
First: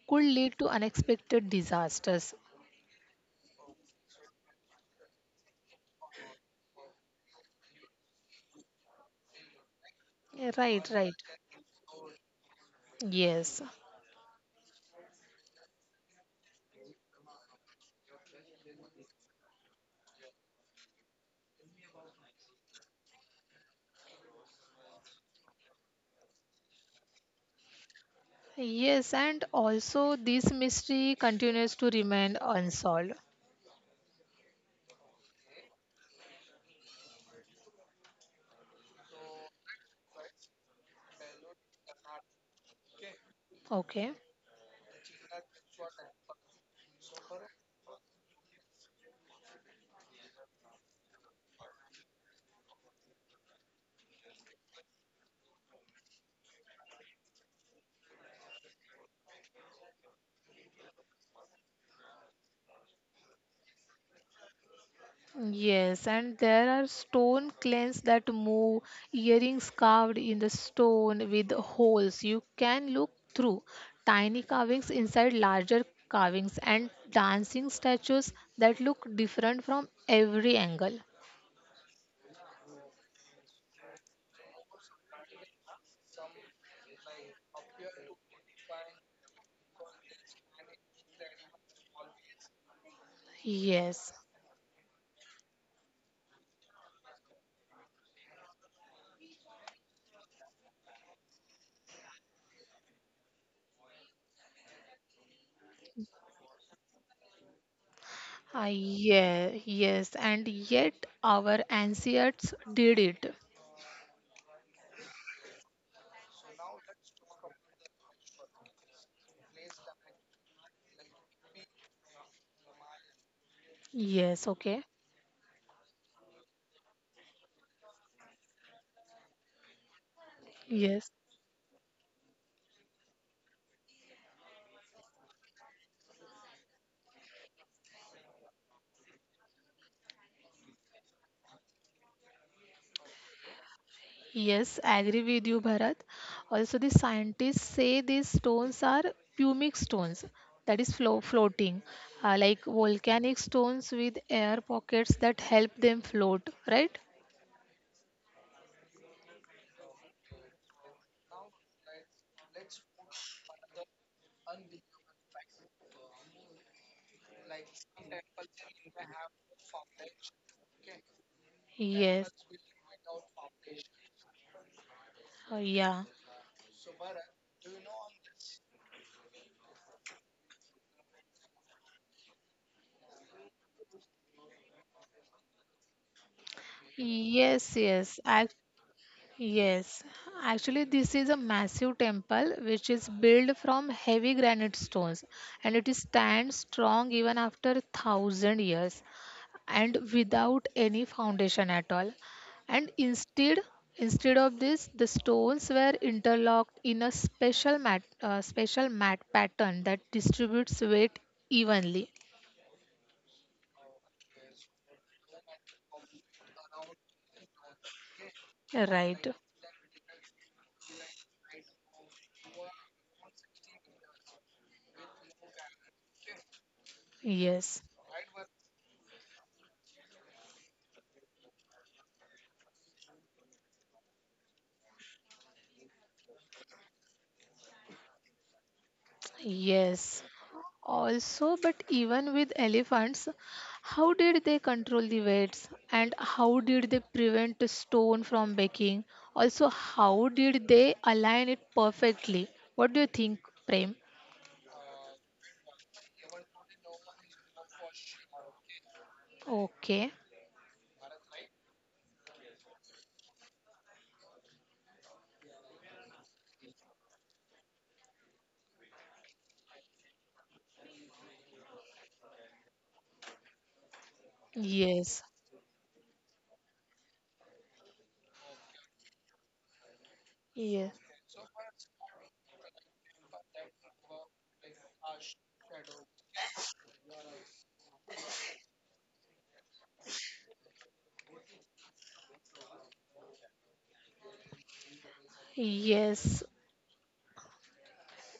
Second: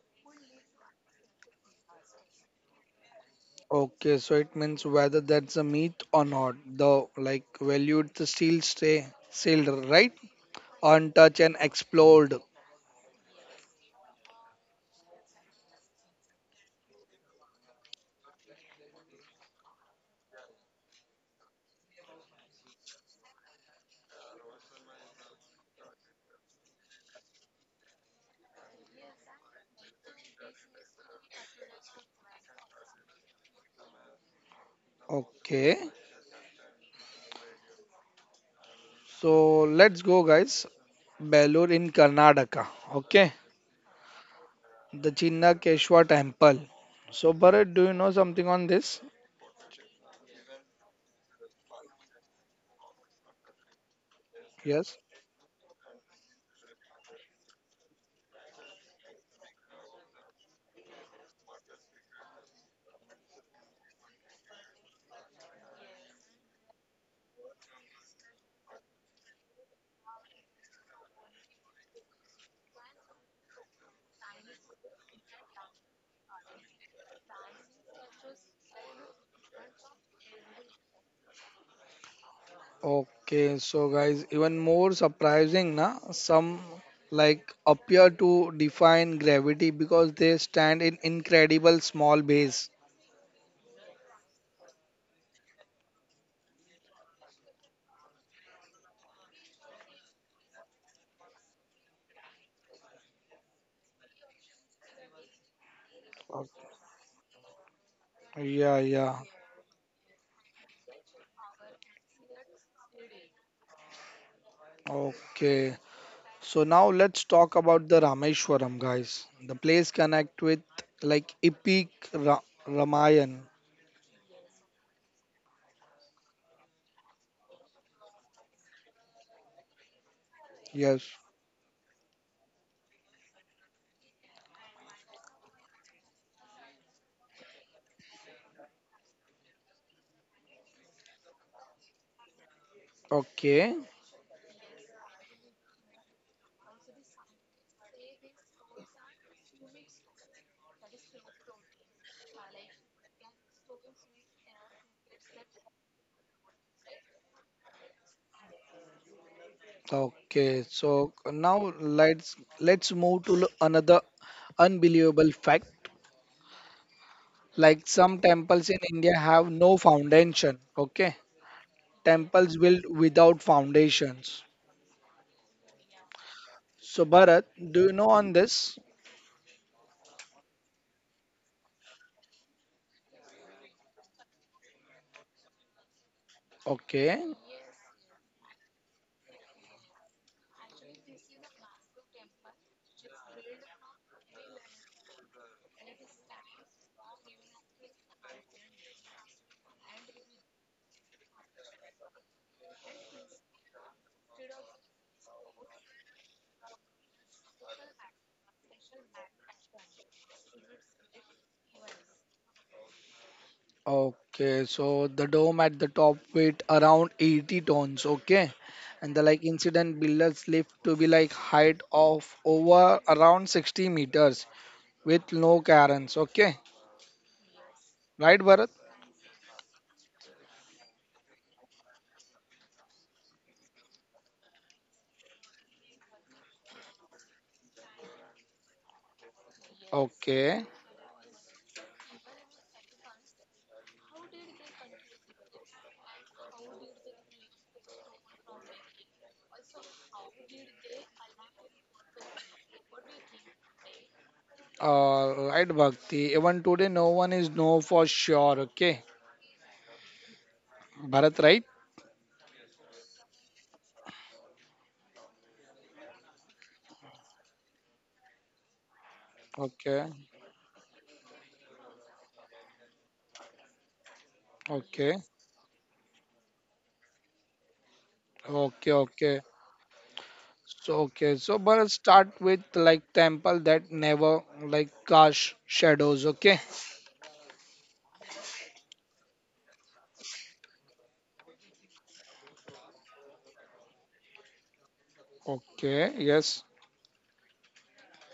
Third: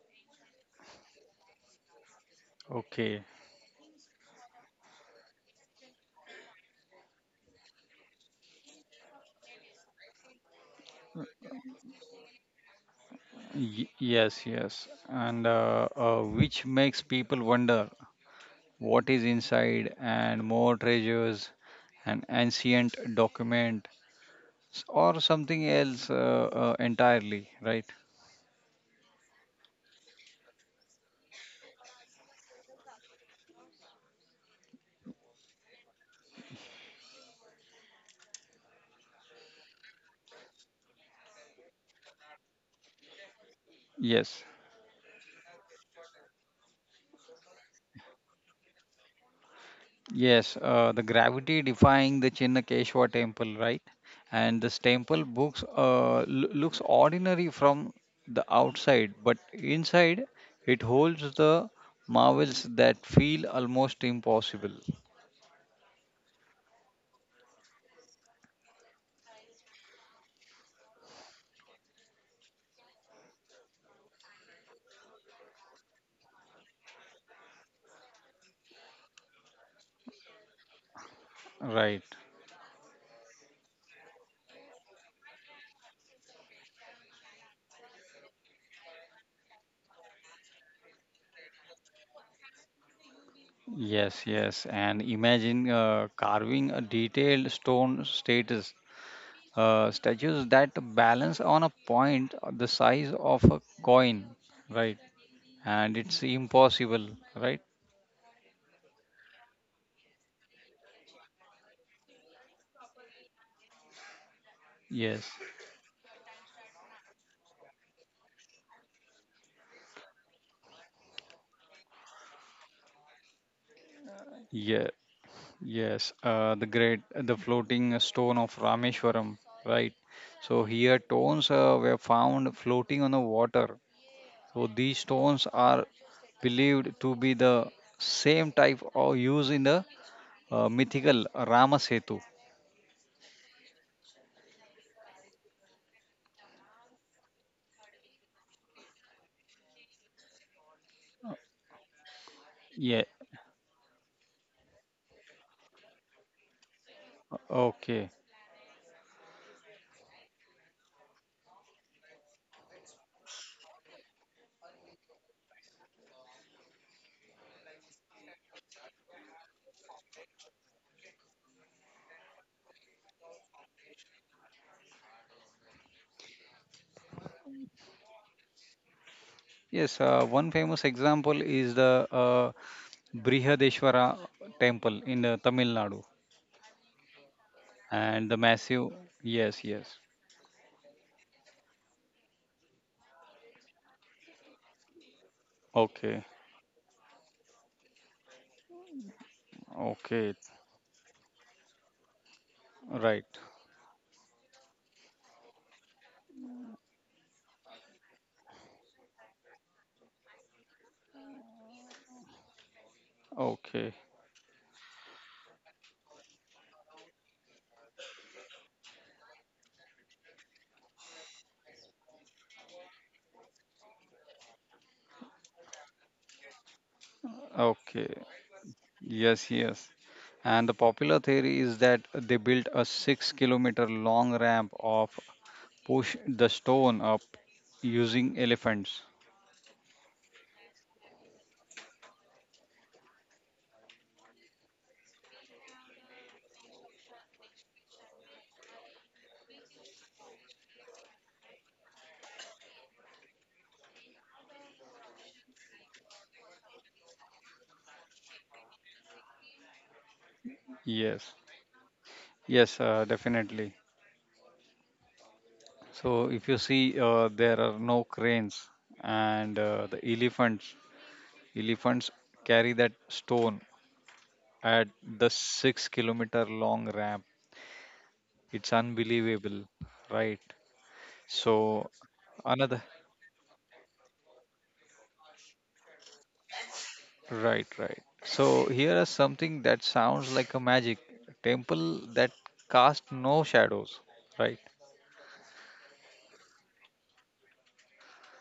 S3: could lead to unexpected disasters,
S2: Okay.
S1: Okay. So it means whether that's a myth or not, the like valued to still stay sealed, right?
S3: right, right.
S1: Untouched and explored.
S3: Yes,
S2: Yes, yes. And which makes people wonder what is inside, and more treasures, an ancient document, or something else entirely, right?
S3: yes, and also this mystery continues to remain unsolved.
S1: Okay. So let's go, guys. Belur in Karnataka. Okay.
S3: Okay.
S2: Yes.
S1: The Chinna Keshwa temple. So Bharat, do you know something on this?
S2: Yes, the gravity defying the Chinnakeshwar temple, right? And this
S1: Yes.
S2: temple books uh, looks ordinary from the outside, but inside it holds the marvels that feel almost impossible.
S3: Yes, and there are stone clans that move, earrings carved in the stone with holes you can look through, tiny carvings inside larger carvings, and dancing statues that look different from every angle.
S2: Right.
S1: Okay, so guys, even more surprising, na? Some like appear to define gravity because they stand in incredible small base.
S3: Yes.
S2: Yes, yes. And imagine carving a detailed stone status statues that balance on a point the size of a coin, right? And it's impossible, right?
S3: Ah,
S1: Yeah, yeah.
S3: yeah, yes, and yet our ancients did it.
S2: Yes.
S1: Okay. So now let's talk about the Rameshwaram, guys. The place connect with like epic Ra Ramayan.
S3: Yes, okay.
S2: Yeah, yes, the great, the floating stone of Rameshwaram, right? So here
S1: Yes.
S3: Yes.
S2: stones were found floating on the water. So these stones are believed to be the same type or used in the mythical Rama Setu.
S1: Okay.
S3: Yes, I agree with you, Bharat. Also, the scientists say these stones are pumic stones, that is floating, like
S2: Yeah,
S3: volcanic stones with air pockets that help them float, right?
S2: okay.
S1: Okay. So now let's move to another unbelievable fact. Like some temples in India have no foundation. Okay.
S3: Yes,
S1: Temples built without foundations.
S3: yeah.
S1: So, Bharat, do you know on this?
S2: Yes, One famous example is the Brihadeshwara temple in the Tamil Nadu
S1: Okay.
S3: Yes, yes.
S2: and the
S3: Ac-
S2: massive. Yes, yes.
S3: yes. Actually, this is a massive temple which is built from heavy granite stones and it is
S2: Okay,
S3: stands strong even after thousand years. And
S2: okay,
S3: without any foundation at all, and
S2: right.
S3: instead instead of this the stones were interlocked in a special mat pattern that distributes weight evenly,
S2: Okay.
S1: Okay. So, the dome at the top weight around 80 tons. Okay. And the
S3: right.
S1: like incident builders lift to be like height of over around 60 meters with no cairns. Okay.
S3: Yes,
S2: Okay.
S1: Right, Bharat?
S2: Yes, yes. And the popular theory is that they built a 6 kilometer long ramp of push the stone up using elephants.
S3: yes.
S1: Okay.
S3: Also, but even with elephants, how did they control the weights and how did they prevent the stone from breaking? Also, how did they align it perfectly? What do you think, prem?
S1: Right Bhakti. Even today, no one is know for sure. Okay.
S3: Okay.
S2: Yes.
S1: Bharat, right?
S2: Yes, Definitely. So if you see, there are no cranes, and the
S1: Okay,
S2: elephants elephants carry that stone at
S1: okay,
S3: Yes.
S2: the 6 kilometer long ramp. It's
S1: okay, okay.
S2: unbelievable, right?
S3: Yes.
S1: So okay, so but
S2: So
S1: I'll start with
S2: another,
S1: like temple that never like cast shadows. Okay,
S2: right, right. So here is something that sounds like a magic temple that casts no shadows, right?
S1: okay,
S3: Yes.
S1: yes,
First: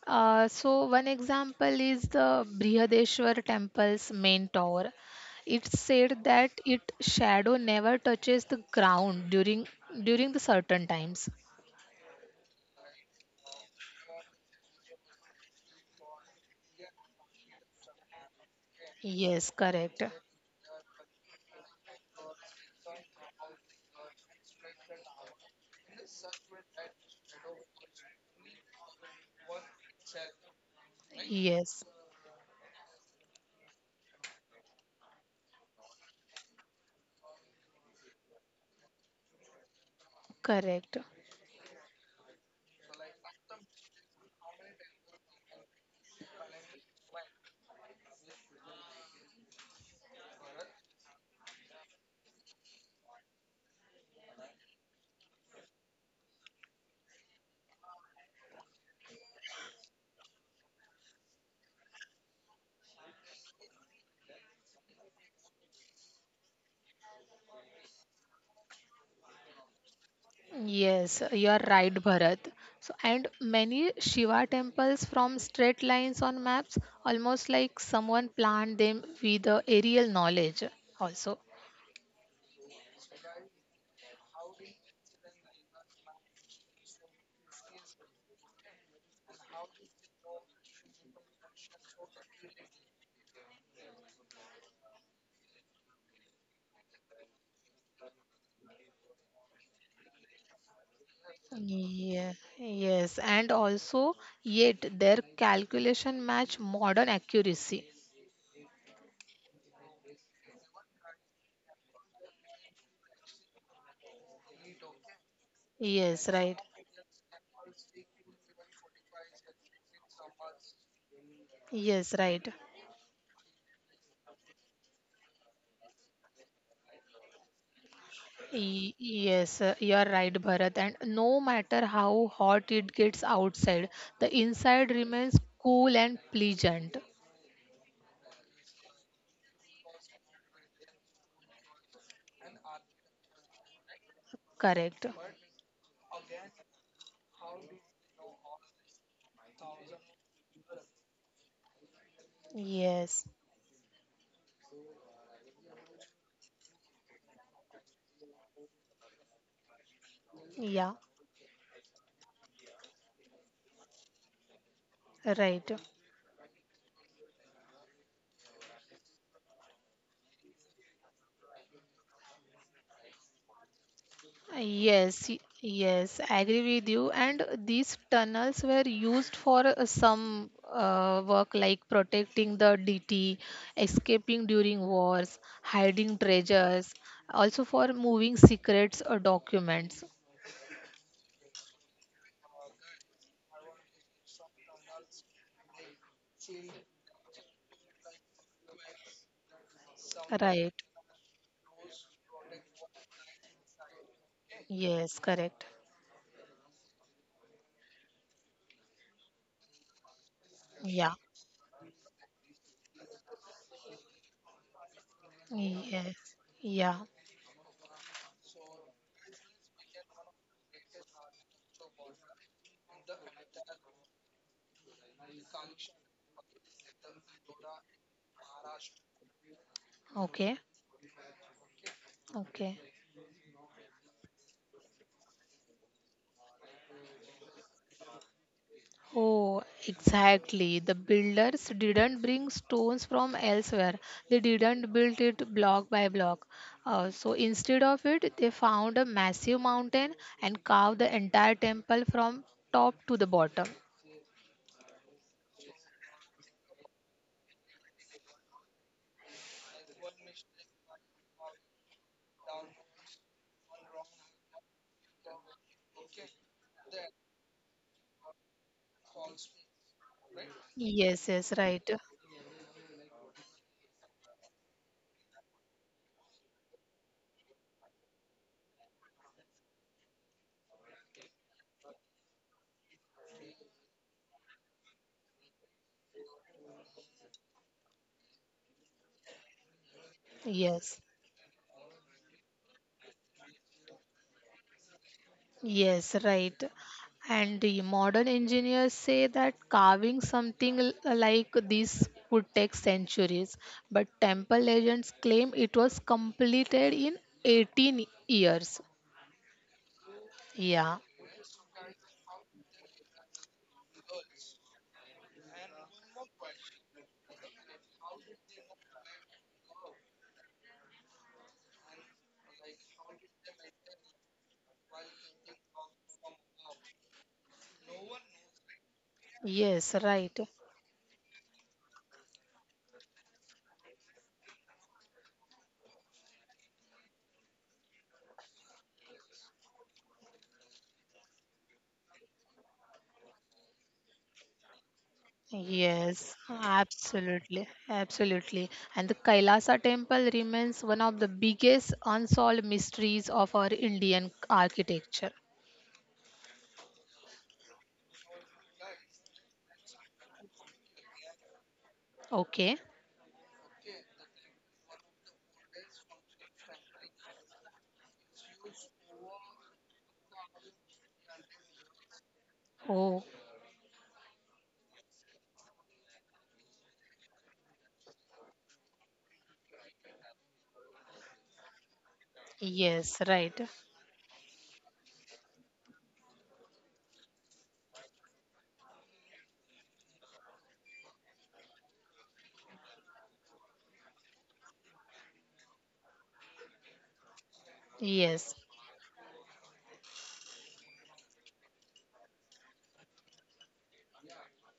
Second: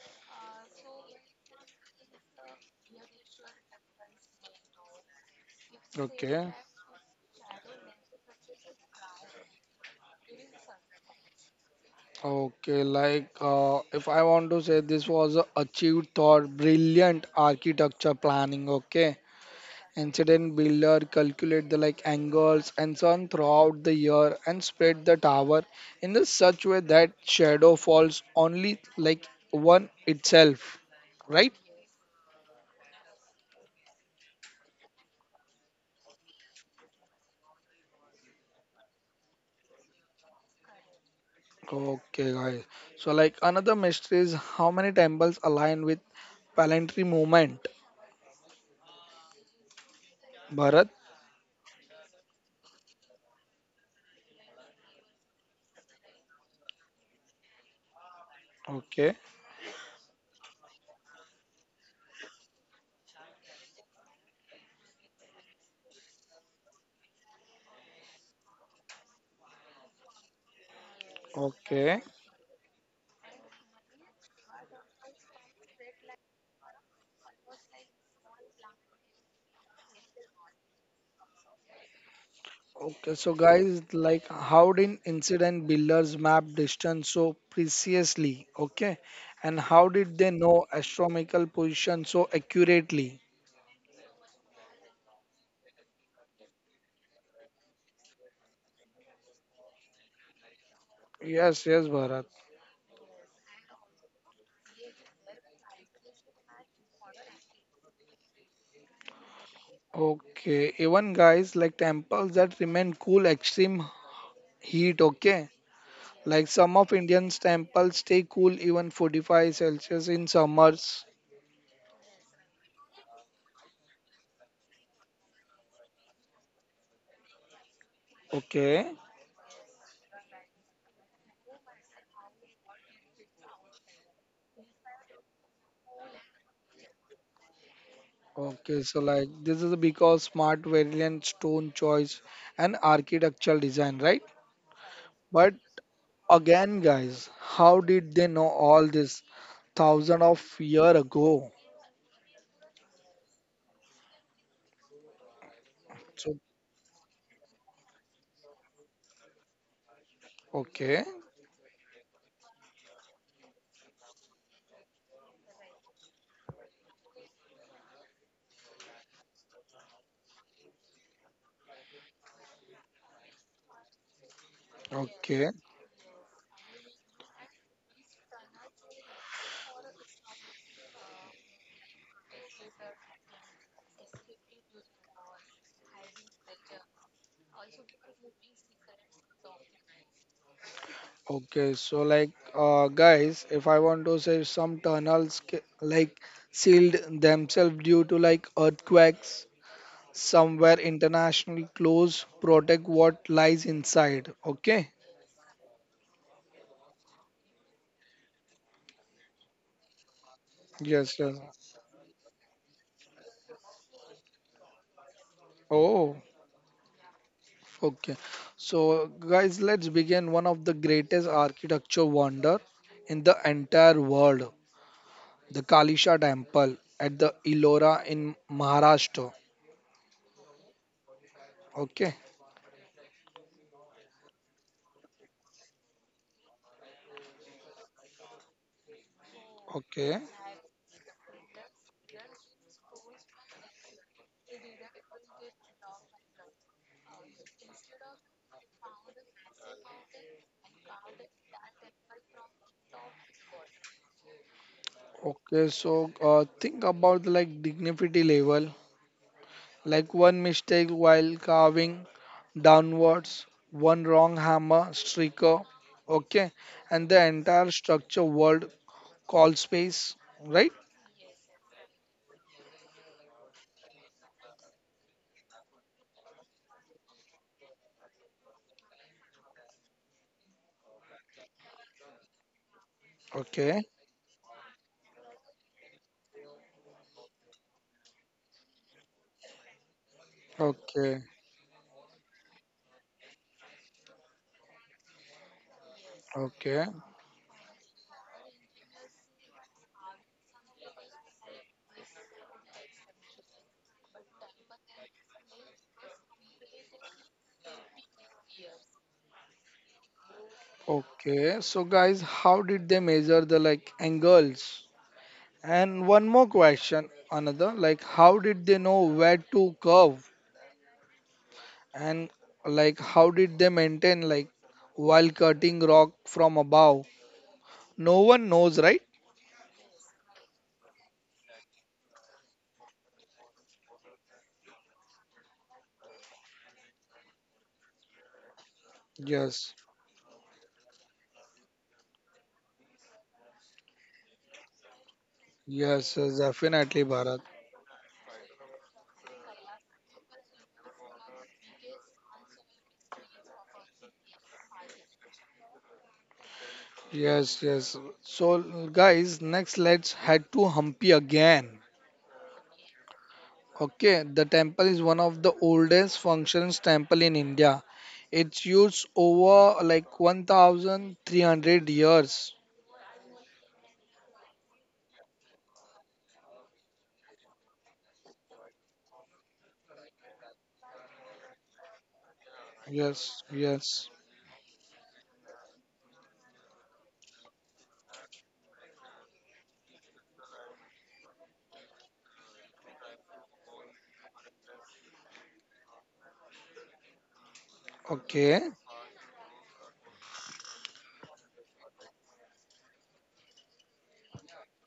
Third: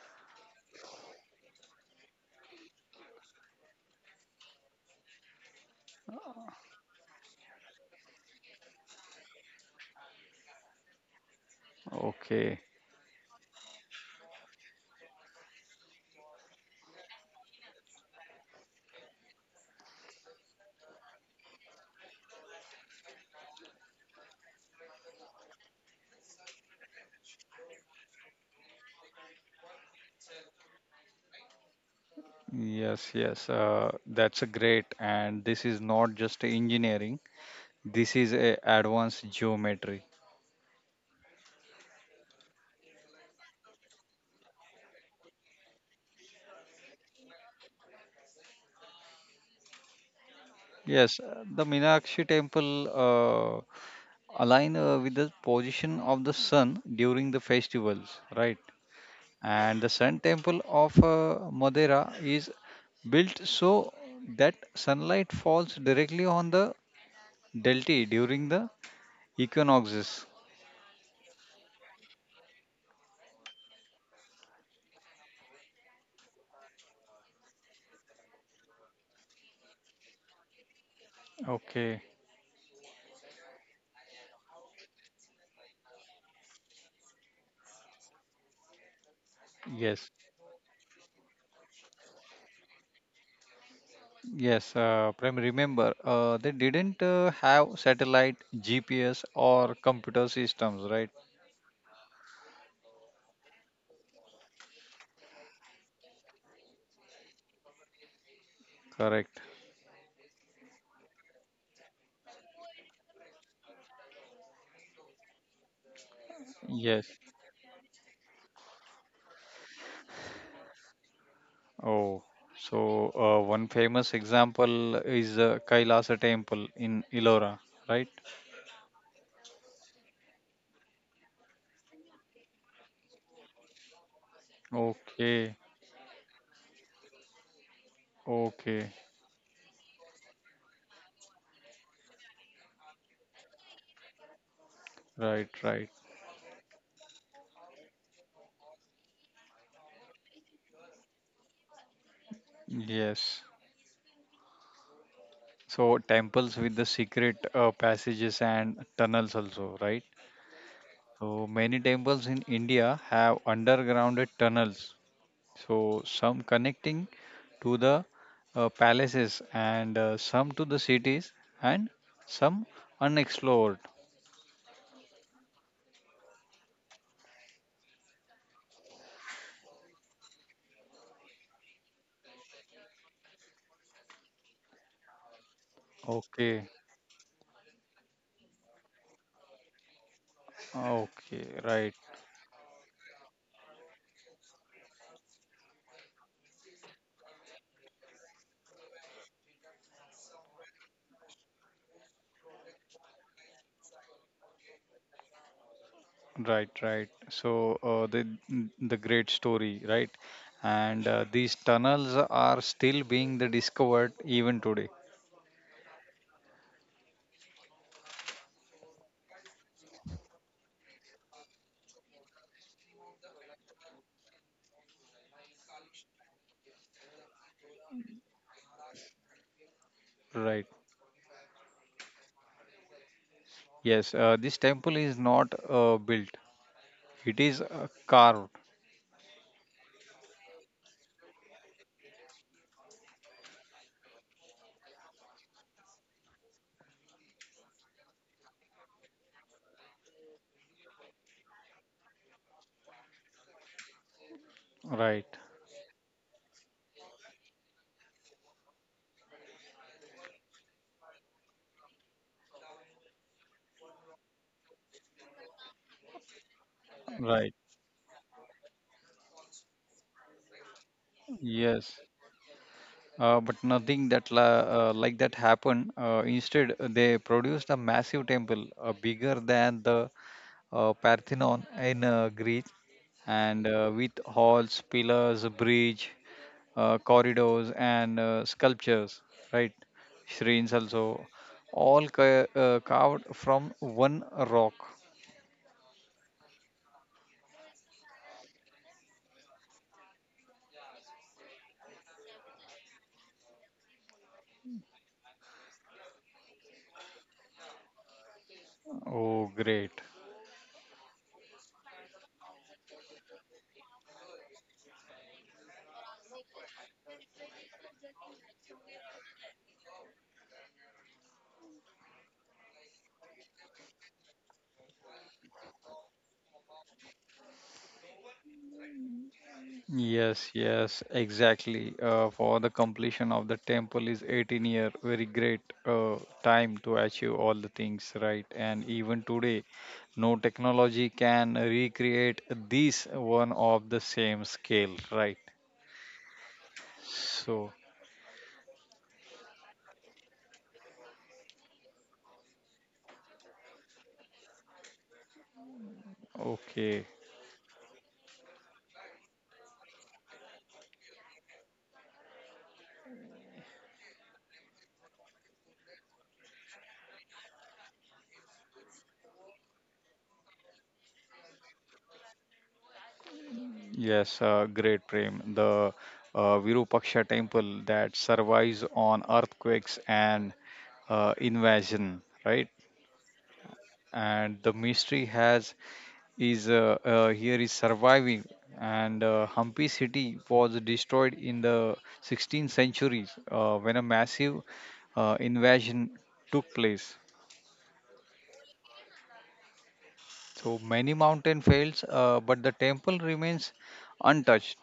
S3: So one example is the Brihadeshwar temple's main tower. It's said that
S1: okay,
S3: its shadow never touches the ground during the certain times.
S2: Okay.
S1: okay. Like if I want to say this was a achieved thought, brilliant architecture planning. Okay,
S3: Yes, correct.
S1: Incident builder calculate the like angles and so on throughout the year and spread the tower in the such way that shadow falls only like one itself. Right?
S3: Yes,
S2: Yes, yes. That's a great. And this is not just engineering. This is a advanced geometry.
S3: correct.
S1: Okay, guys. So like another mystery is how many temples align with planetary movement. Bharat.
S2: Yes, the Minakshi temple align with the position of the sun during the festivals, right?
S1: Okay.
S2: And the sun temple of Madeira is built so that sunlight falls directly on the delta during the equinoxes.
S3: Yes, you are right,
S1: Okay.
S3: Bharat. So, and many Shiva temples from straight lines on maps, almost like someone planned them with the aerial knowledge, also.
S2: Okay,
S1: Okay, so guys, like how did incident builders map distance so precisely? Okay, and how
S2: yes,
S1: did they know astronomical position so accurately?
S2: yes, Prem, remember they didn't have satellite, GPS, or computer systems, right?
S1: Yes, yes, Bharat.
S3: Yeah, yes, and also, yet their calculation match modern accuracy.
S2: Correct,
S1: Okay, even guys like temples that remain cool extreme heat. Okay,
S3: Yes,
S1: like
S3: right.
S1: some of
S2: yes.
S1: Indians temples stay cool even 45 Celsius in summers.
S3: Yes,
S2: Oh,
S3: right.
S2: so one famous example is Kailasa temple in Elora, right?
S3: Y-
S1: Okay.
S3: Yes, you are right, Bharat. And no matter how hot it gets outside, the inside remains
S2: Okay,
S3: cool and pleasant.
S1: Okay,
S2: okay,
S1: so like this is because smart variant stone choice and architectural design, right?
S3: Correct.
S1: But
S2: right, right.
S1: Again, guys, how did they know all this thousand of year ago?
S3: Yes,
S2: Yes. So
S1: So,
S2: temples with the secret passages and tunnels also, right?
S3: yeah,
S1: okay,
S2: So many temples in India have underground tunnels.
S3: right.
S2: So some connecting to the palaces and some to the cities and some unexplored.
S3: Yes,
S1: okay,
S3: yes, agree with you. And these tunnels were used for some work like protecting the DT, escaping during wars, hiding
S2: Okay.
S3: treasures, also for moving secrets or documents.
S2: Okay.
S1: okay.
S2: Right.
S1: So, like, guys, if I want to say some tunnels like sealed themselves due to like earthquakes,
S3: Right.
S1: somewhere international close protect what lies inside. Okay,
S3: Yes, correct.
S2: Right. Right. So the great story, right? And
S1: yes,
S3: Yeah.
S2: uh,
S1: yes.
S2: these tunnels are still being the discovered even today.
S1: Oh,
S3: Yes. Yeah.
S1: okay. So, guys, let's begin one of the greatest architecture wonder in the entire world the Kalisha temple at the Elora in Maharashtra.
S3: Okay.
S2: Right.
S1: Okay,
S3: Okay.
S2: Yes, this temple is not built. It is carved,
S3: Oh,
S1: okay,
S3: exactly. The builders didn't bring stones from elsewhere. They didn't build it block by block. So instead of it, they found a massive mountain and carved the entire temple from top to the bottom.
S2: right?
S1: okay. So think about like dignity level, like one mistake while carving downwards, one wrong hammer striker. Okay, and the
S2: Right.
S1: entire structure world call space, right?
S3: Yes, yes, right.
S2: Yes. But nothing that la like that happened. Instead, they produced a massive temple, bigger than the Parthenon in Greece, and
S1: Okay,
S2: with halls, pillars, bridge, corridors, and sculptures, right? Shrines
S3: Yes.
S2: also,
S1: okay,
S2: all ca carved from one rock.
S3: Yes, right.
S1: okay,
S3: And the modern engineers say that carving something like this would take centuries, but temple legends claim it was completed in 18 years.
S2: Oh, great.
S3: Yeah,
S1: okay. So guys, how did they measure the like angles? And one more question, another like how did they know where to curve and like how did they maintain like while cutting rock from above? No one knows, right?
S3: yes, right.
S2: Yes, yes, exactly. For the completion of the temple is 18-year, very great time to achieve all the things, right? And even today,
S1: Yes,
S2: no technology can recreate this one of the same scale, right?
S1: yes, yes,
S3: Yes,
S1: definitely, Bharat.
S3: absolutely,
S2: So,
S3: absolutely. And the Kailasa temple remains one of the biggest unsolved mysteries of our Indian architecture.
S2: okay,
S1: Yes, yes. So, guys, next let's head to Hampi again.
S3: Okay.
S1: Okay, the temple is one of the oldest functions temple in India. It's used over like 1,300 years.
S3: Oh,
S2: yes, great, Prem. The Virupaksha temple that survives on earthquakes and invasion, right?
S3: yes,
S1: Yes,
S3: right.
S1: yes.
S2: And the mystery has is here is surviving, and Hampi city was destroyed in the 16th centuries when a massive invasion took place.
S3: Yes.
S1: Okay.
S2: So many mountain fails, but the temple remains untouched.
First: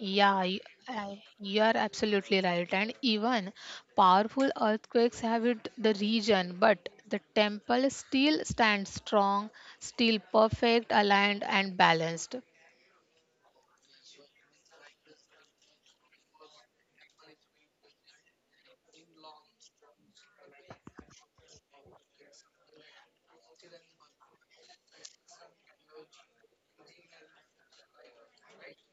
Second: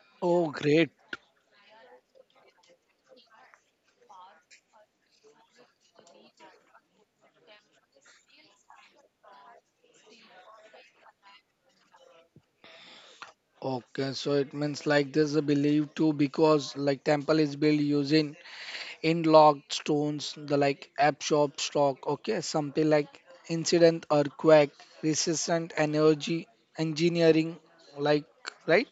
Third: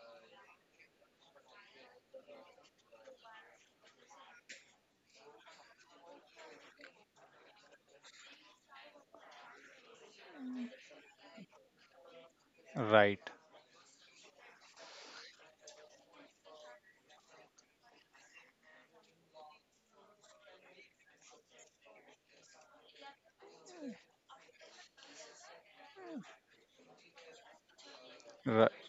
S3: Yeah,
S1: Oh, great.
S3: you are absolutely right. And even powerful earthquakes have hit the region, but the temple still stands strong, still perfect, aligned, and balanced.
S2: Right,
S1: Okay, so it means like this is believed to because like temple is built using in-locked stones, the like absorb stock. Okay, something like incident earthquake, resistant energy engineering, like
S2: right,
S1: right?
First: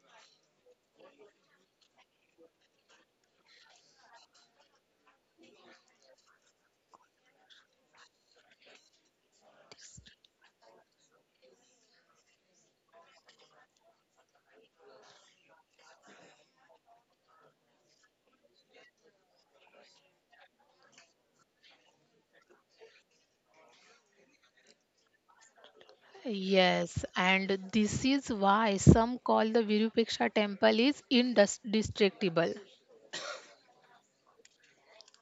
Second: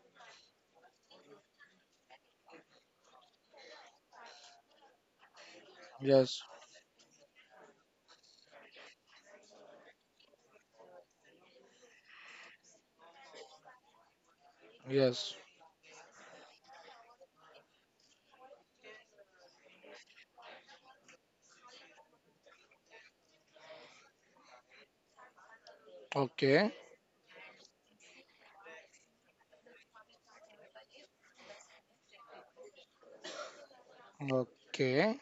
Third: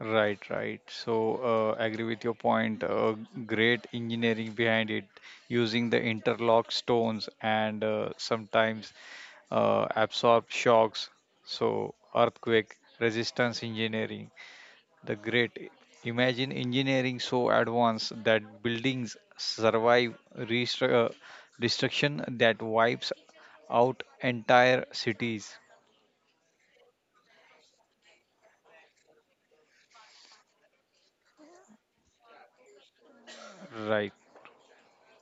S2: right, right. So agree with your point. Great engineering behind it, using the
S1: Yes,
S2: interlock stones and sometimes absorb shocks. So, earthquake resistance engineering, the
S1: yes.
S2: great. Imagine engineering so advanced that buildings survive destruction that wipes out entire cities.
S1: Okay,
S3: Yes, and this is why some call the Virupaksha temple is indestructible.
S2: Right.
S1: okay,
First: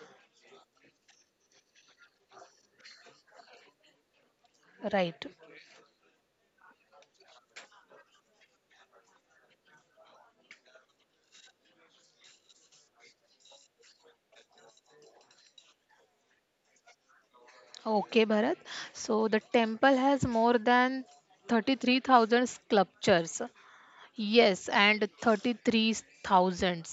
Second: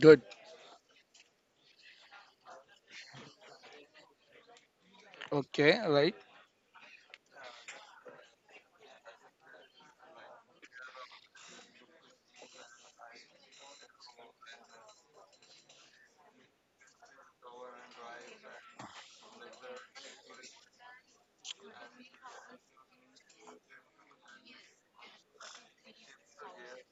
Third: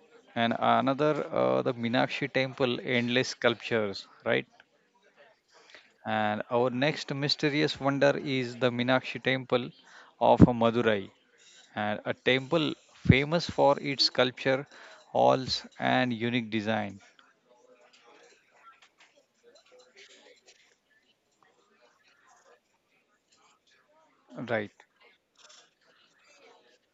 S1: good.
S2: And another, the Minakshi temple, endless sculptures. Right.
S3: Right.
S1: Okay, right.
S2: And our next mysterious wonder is the Minakshi temple of Madurai and a temple famous for its sculpture, halls, and unique design.
S3: Okay, Bharat. So the temple has more than 33,000 sculptures. Yes,
S2: Right.
S3: and 33,000.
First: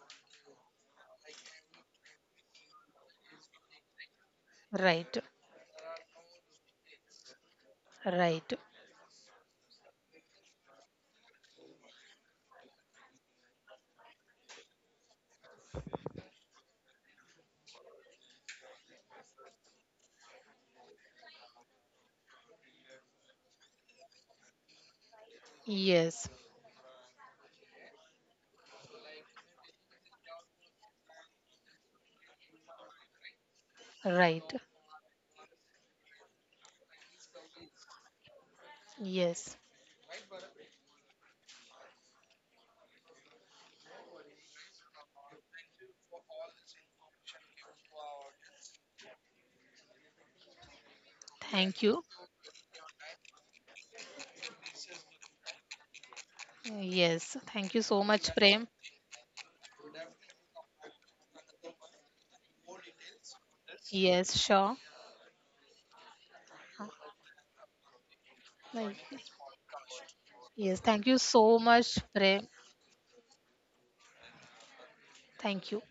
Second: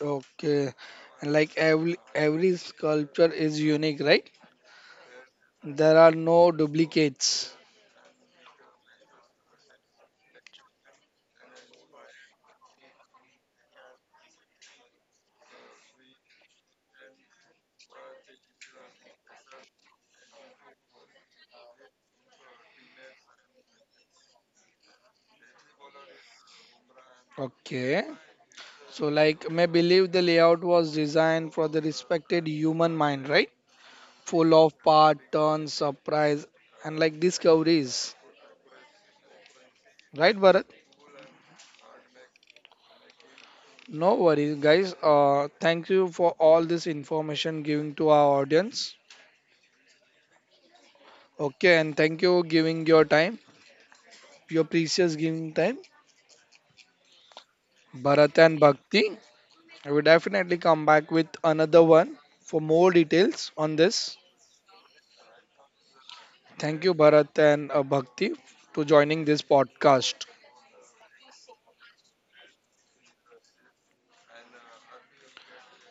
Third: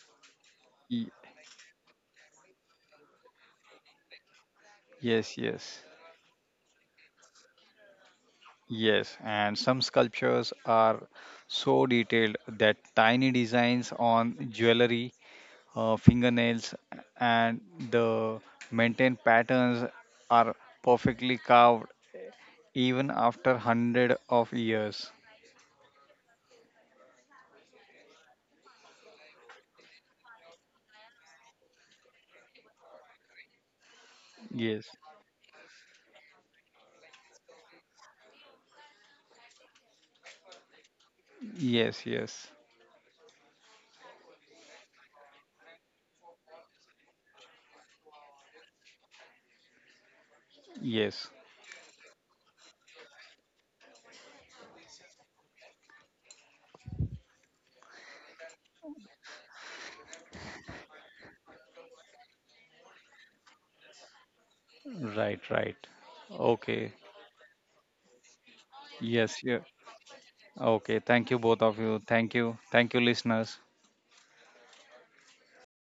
S1: Okay,
S2: Y-
S1: and like every sculpture is unique, right?
S3: Right,
S2: Yes, yes,
S1: There are no duplicates.
S3: right.
S2: yes. And some sculptures are so detailed that tiny designs on jewelry, fingernails, and the maintained patterns are perfectly carved even after hundred of years.
S3: Yes,
S1: Okay. So, like, may believe the layout was designed for the respected human mind, right? Full
S3: right.
S1: of
S2: Yes,
S1: part, turn, surprise, and like discoveries,
S3: Yes.
S1: right, Bharat?
S2: yes, yes,
S1: No worries, guys. Thank you for all this information giving to our audience.
S2: yes.
S1: Okay,
S3: Thank
S1: and
S3: you.
S1: thank you giving your time, your precious giving time,
S3: Yes. Thank you so much,
S1: Bharat and
S3: Prem.
S1: Bhakti. I will definitely come back with another one for more details on this.
S3: Yes, sure.
S2: Right, right.
S1: Thank you,
S2: Okay.
S1: Bharat and Bhakti, to
S3: Like,
S1: joining this
S2: Yes, yeah.
S1: podcast.
S3: yes,
S2: Okay,
S3: thank you
S2: thank you
S3: so
S2: both of
S3: much,
S2: you. Thank
S3: Prem.
S2: you. Thank you listeners.
S3: Thank you.